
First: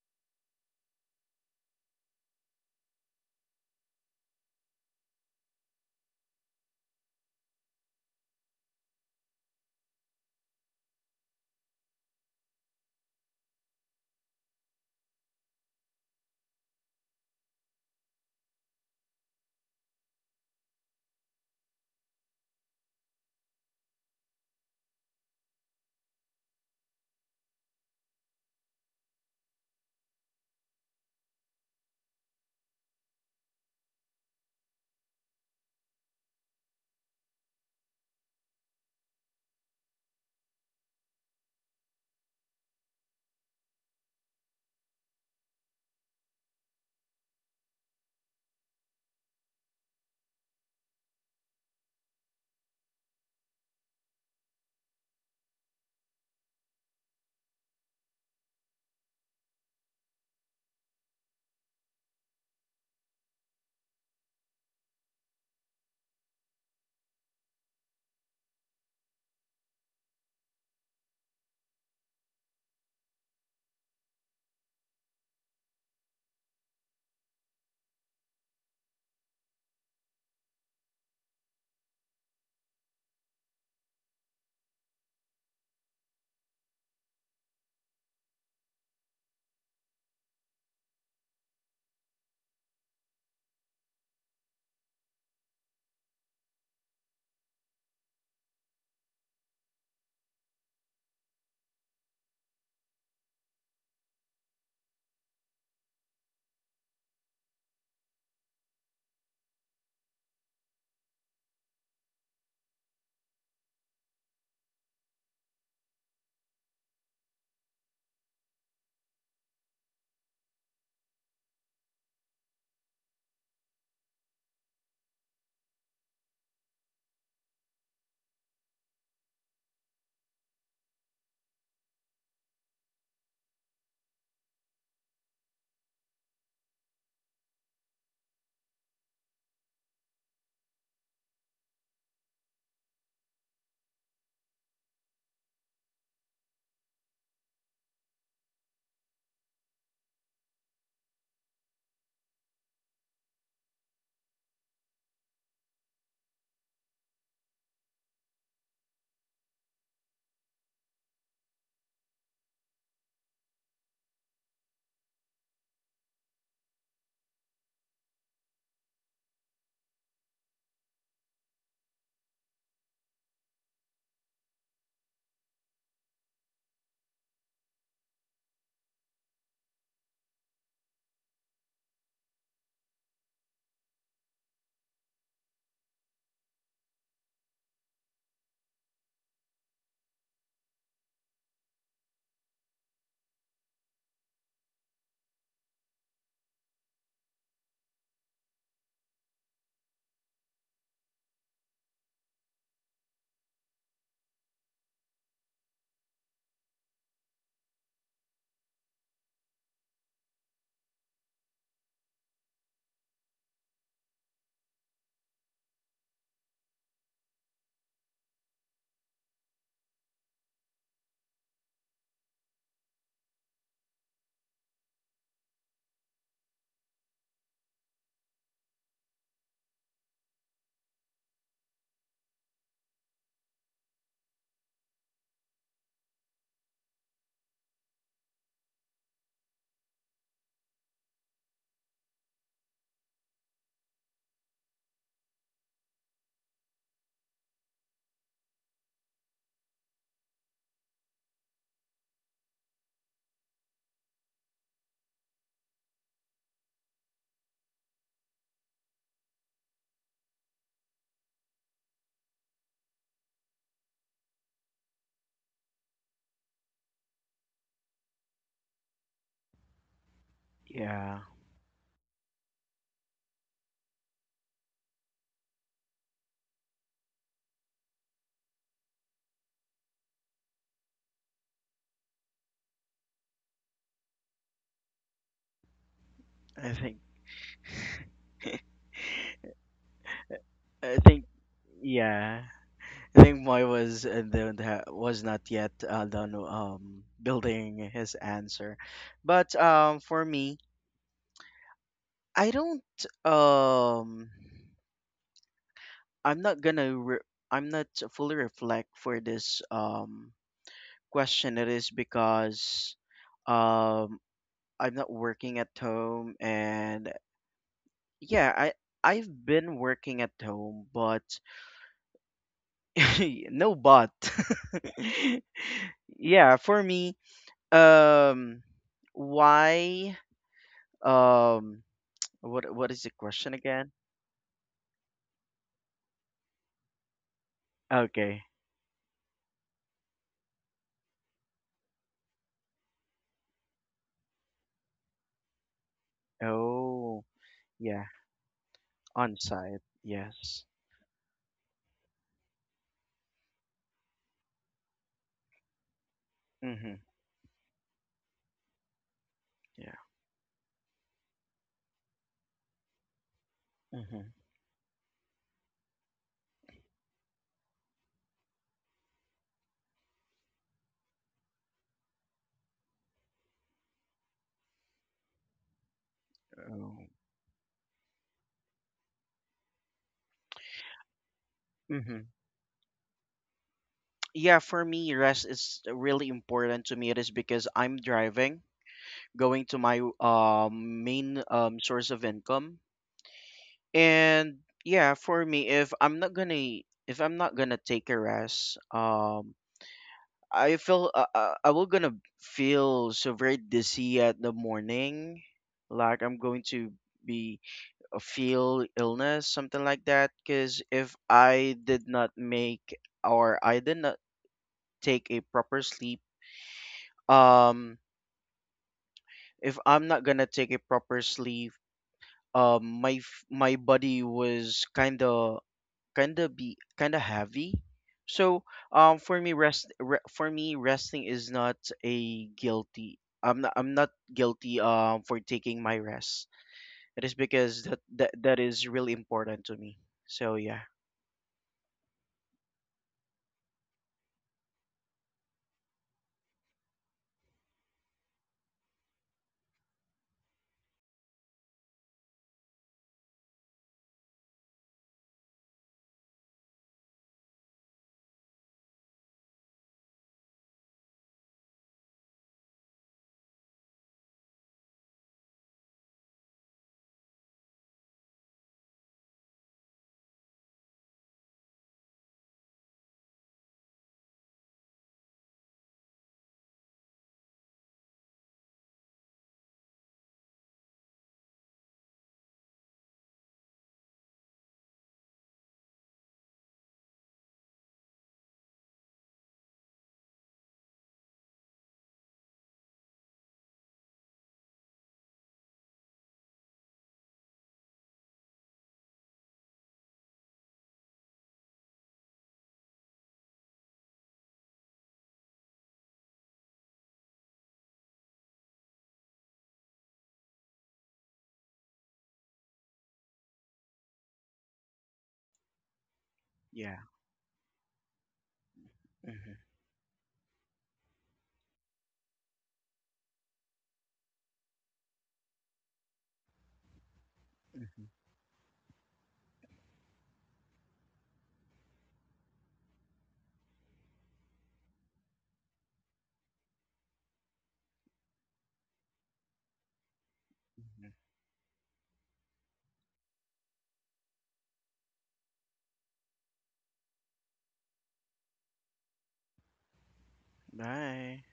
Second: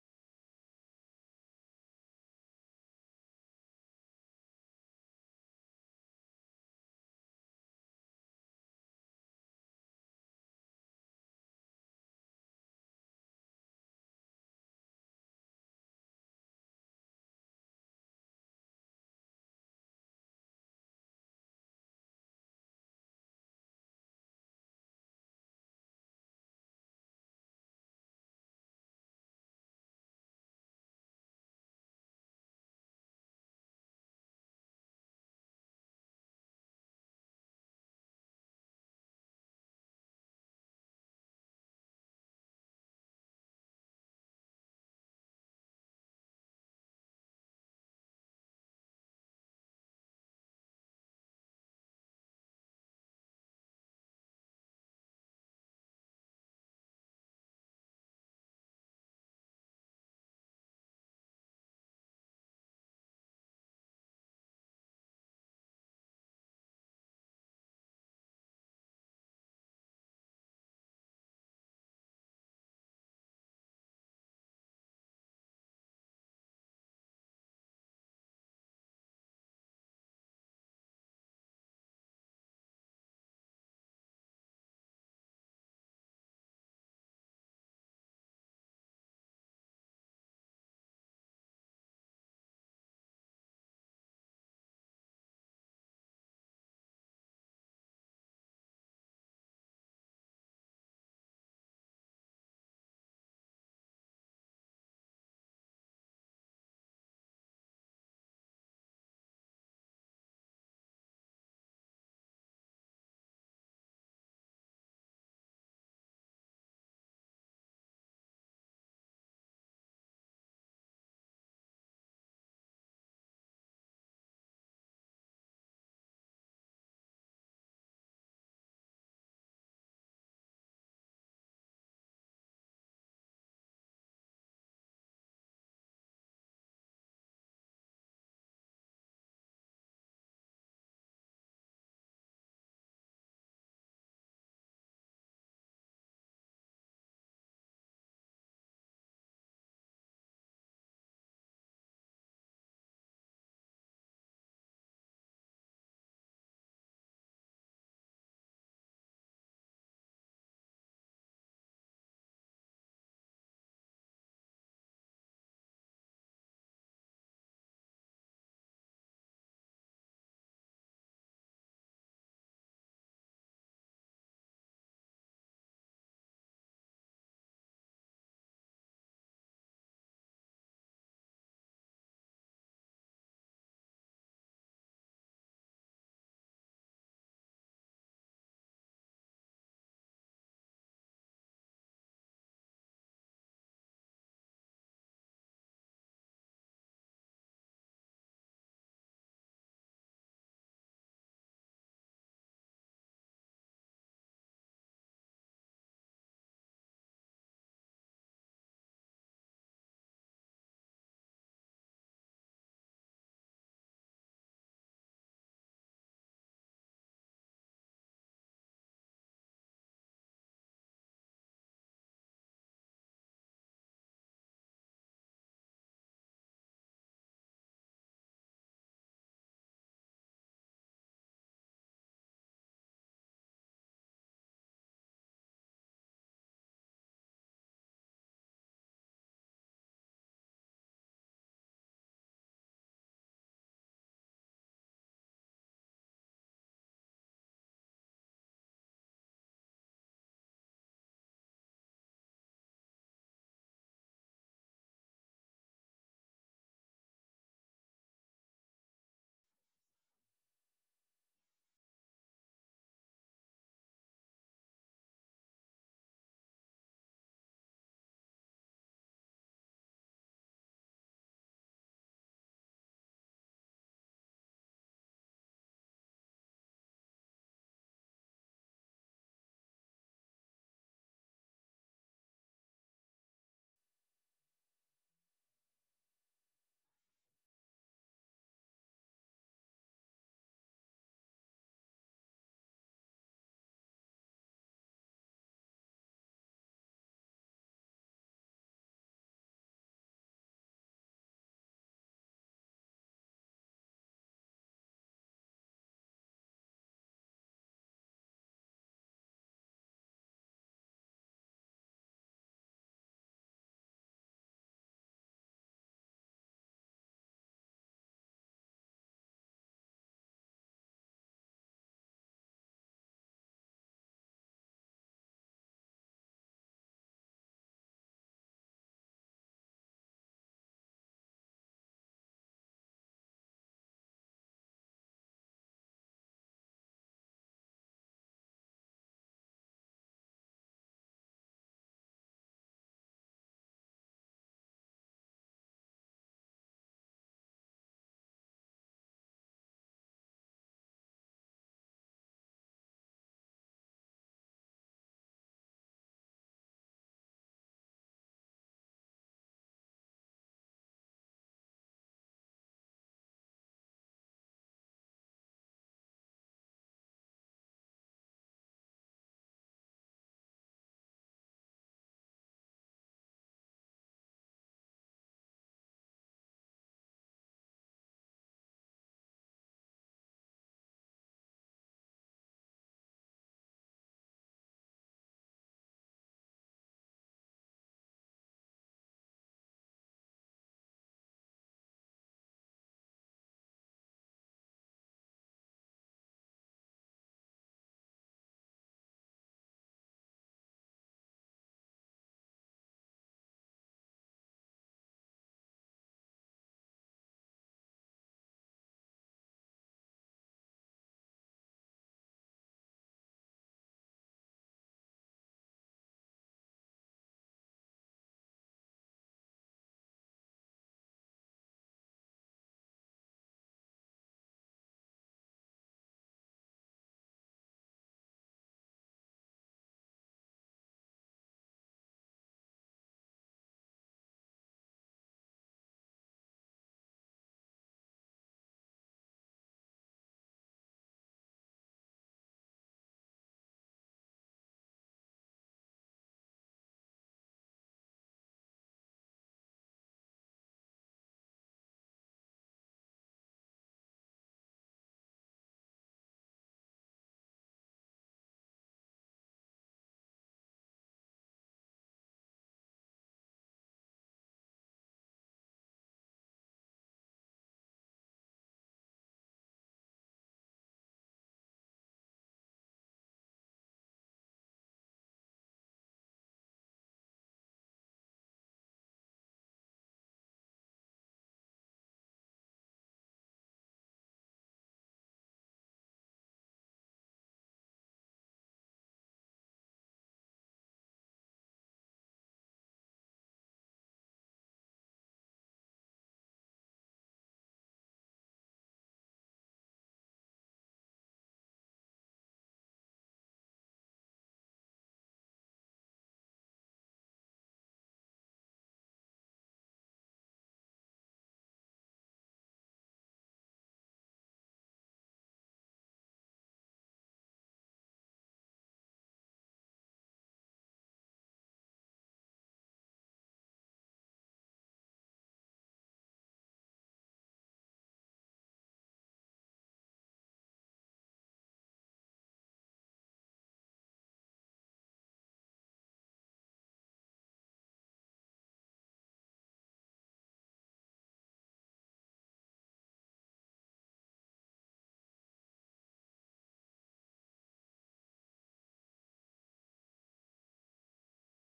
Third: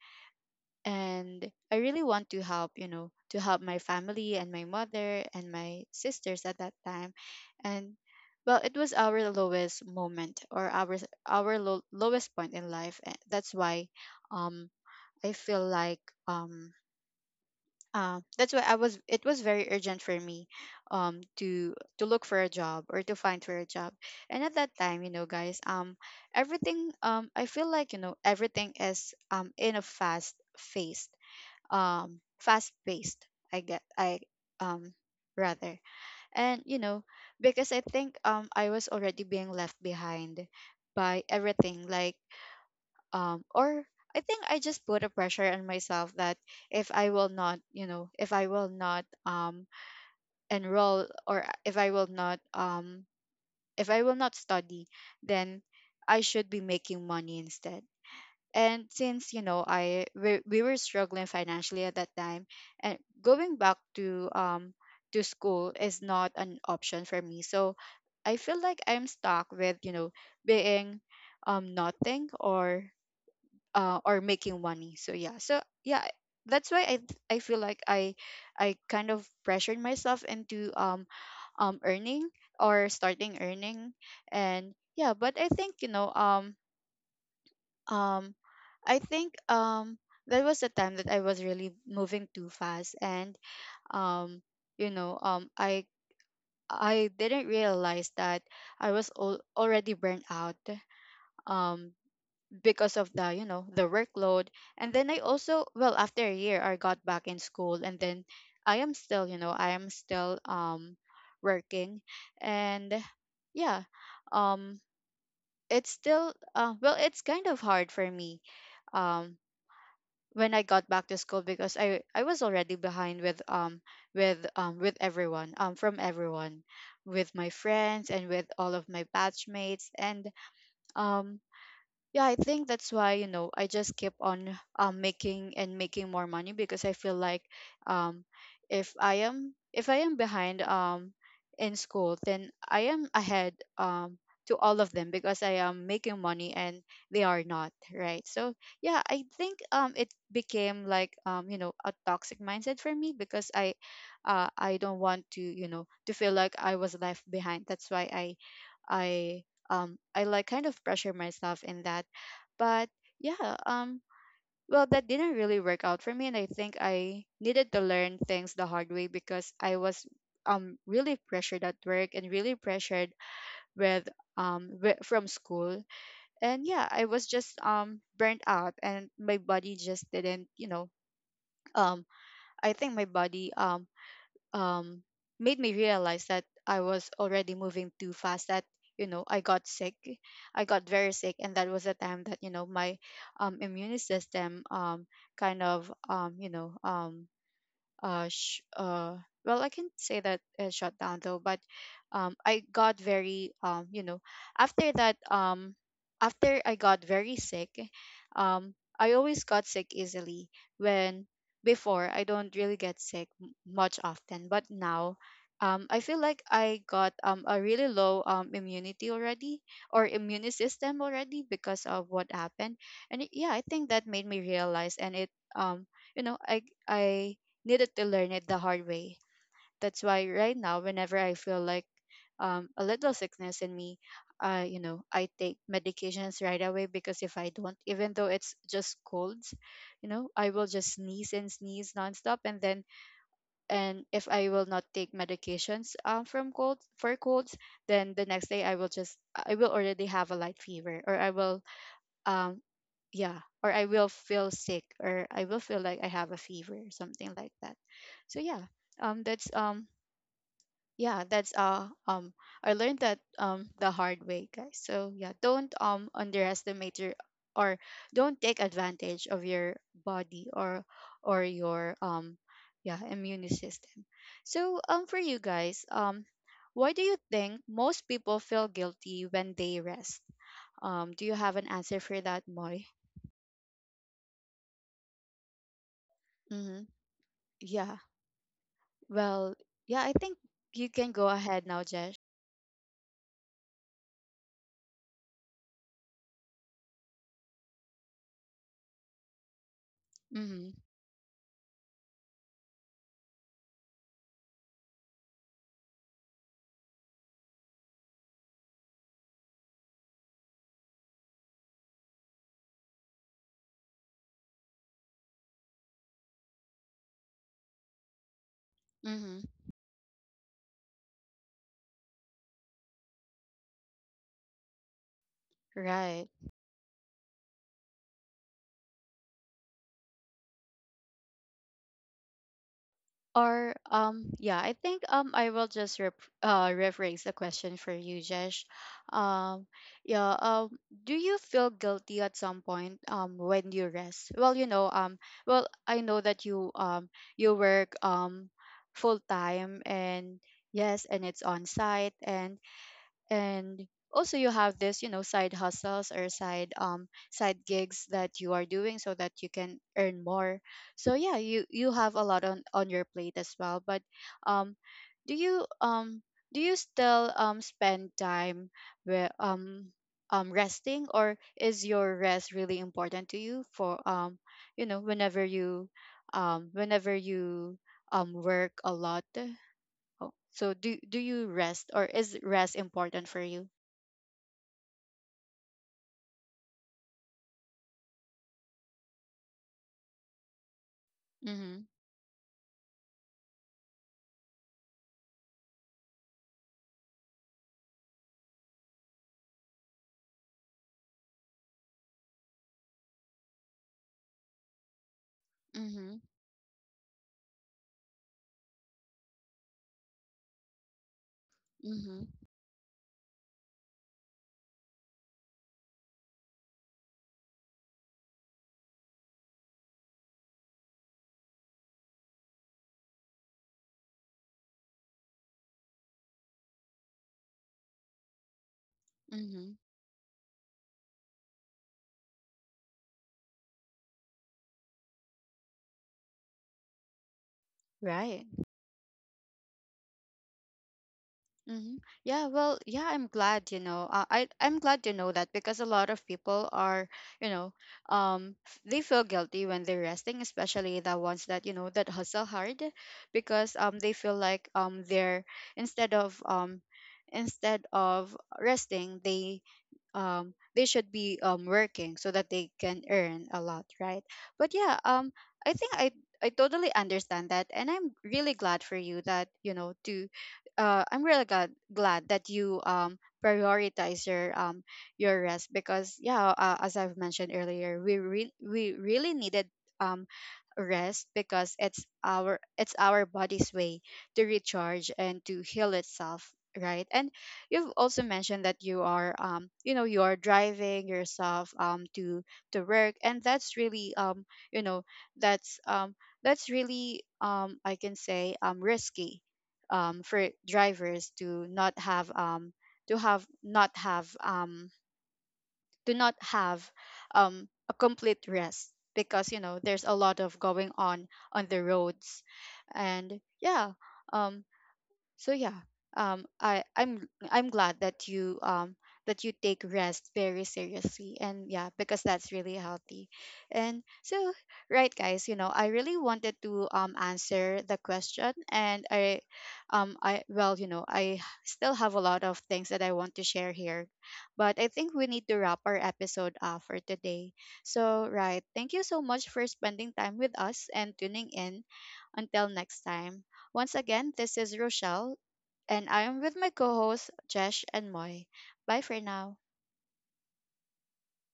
A: and I really want to help, you know, to help my family and my mother and my sisters at that time. And, well, it was our lowest moment, or our low, lowest point in life. And That's why, um, I feel like um that's why I was, it was very urgent for me to look for a job, or to find for a job. And at that time, you know, guys, everything, I feel like, you know, everything is in a fast paced, fast paced. I get I, um rather, and, you know, because I think I was already being left behind by everything, like or I think I just put a pressure on myself that if I will not, you know, if I will not enroll, or if I will not if I will not study, then I should be making money instead. And since, you know, I we were struggling financially at that time, and going back to school is not an option for me. So I feel like I'm stuck with, you know, being nothing, or or making money. So yeah, so yeah, I, that's why I feel like I kind of pressured myself into earning, or starting earning. And yeah, but I think, you know, um I think that was the time that I was really moving too fast. And um you know, I didn't realize that I was already burnt out, um because of the, you know, the workload. And then I also, well, after a year I got back in school, and then I am still, you know, I am still working. And yeah, um it's still well, it's kind of hard for me, um when I got back to school, because I was already behind with with everyone, from everyone, with my friends and with all of my batchmates. And um yeah, I think that's why, you know, I just keep on making and making more money, because I feel like, um, if I am, if I am behind in school, then I am ahead to all of them because I am making money, and they are not, right? So yeah, I think it became like you know, a toxic mindset for me, because I, I don't want to, you know, to feel like I was left behind. That's why I, I I like kind of pressure myself in that. But yeah, well, that didn't really work out for me, and I think I needed to learn things the hard way, because I was really pressured at work, and really pressured with from school. And yeah, I was just burnt out, and my body just didn't, you know, um I think my body um, made me realize that I was already moving too fast. That, you know, I got sick. I got very sick, and that was the time that, you know, my immune system kind of you know, uh, sh- uh, well, I can say that it shut down, though. But I got very, you know, after that, after I got very sick, I always got sick easily when, before I don't really get sick much often, but now I feel like I got a really low immunity already, or immune system already, because of what happened. And it, yeah, I think that made me realize. And it, um, you know, I needed to learn it the hard way. That's why right now, whenever I feel like a little sickness in me, you know, I take medications right away, because if I don't, even though it's just colds, you know, I will just sneeze and sneeze nonstop. And then, and if I will not take medications from colds for colds, then the next day I will just, I will already have a light fever, or I will um yeah, or I will feel sick, or I will feel like I have a fever, something like that. So yeah, that's yeah, that's I learned that the hard way, guys. So yeah, don't underestimate your, or don't take advantage of your body, or
B: Yeah.
A: or your yeah, immune system. So for you guys, why do you think most people feel guilty when they rest? Do you have an answer for that, Moi?
B: I
A: Mm-hmm.
B: think.
A: Yeah. Well, yeah, I think you
B: I
A: can
B: think.
A: go ahead now, Jesh.
B: Yeah. I think Moy was was not yet done building his answer, but for me,
A: Mm-hmm.
B: I don't um. I'm not fully reflect for this question. It is because um I'm not working at home, and yeah,
A: Mm-hmm.
B: I've been working at home, but [LAUGHS] no but. [LAUGHS]
A: Right.
B: Yeah, for me, um why um what is the question
A: Or
B: again?
A: yeah, I think I will just rep- rephrase the question for you,
B: Okay.
A: Jesh. Um yeah, do you feel guilty at some point when you rest? Well, you know, well, I know that you
B: Oh,
A: you work
B: yeah,
A: full
B: on
A: time,
B: site.
A: and
B: Yes.
A: yes, and it's on site, and also you have this, you know, side hustles or side
B: Mhm.
A: side gigs that you are doing, so that you can
B: Yeah.
A: earn more. So yeah, you have a lot on your plate as well. But
B: Mhm.
A: um do you um do you still spend time where resting, or is your rest really important to you for you know,
B: Oh.
A: whenever you work a lot. Oh, so do, do you rest, or
B: hmm
A: is rest important for you?
B: Yeah, for me, rest is really important to me. It is because I'm driving, going to my main
A: Mm-hmm.
B: source of income. And yeah, for me, if I'm not gonna take a rest, I feel I will gonna feel so very dizzy at the morning,
A: Mm-hmm.
B: like I'm going to be feel illness, something like that. Because if I did
A: Mm-hmm.
B: not or I did not take a proper sleep, um, if I'm not gonna take a proper sleep, my my body was kind of heavy. So,
A: Mm-hmm.
B: for me, resting is not a guilty. I'm not guilty for taking my rest. It is because
A: Right.
B: that is really important to me. So yeah,
A: Mm-hmm. Yeah, well, yeah, I'm glad, you know. I, I'm glad to know that, because a lot of people are, you know, they feel guilty when they're resting, especially the ones that, you know, that hustle hard, because they feel like they're, instead of um instead of resting, they should be working so that they can earn a lot, right? But yeah, I think I totally understand that, and I'm really glad for you that, you know, to I'm really glad, glad that you prioritize your rest. Because yeah, as I've mentioned earlier, we, re- we really needed um rest, because it's our, it's our body's way to recharge and to heal itself, right? And you've also mentioned that you are you know, you are driving yourself to work, and that's really you know, that's um that's really I can say risky, for drivers to not have, to have not have, to not have a complete rest, because you know, there's a lot of going on the roads. And yeah, um, so yeah, I,
B: yeah.
A: I'm glad that you
B: hmm
A: take rest very seriously. And yeah, because that's really healthy. And so, right, guys, you know, I really wanted to answer the question, and I I, well, you know, I still have a lot of things that I want to share here, but I think we need to wrap our episode up for today. So right, thank you so much for spending time with us
B: hmm
A: and tuning in. Until next time, once again, this is Rochelle, and I am with my co hosts, Jesh and Moy. Bye for now.
B: Bye.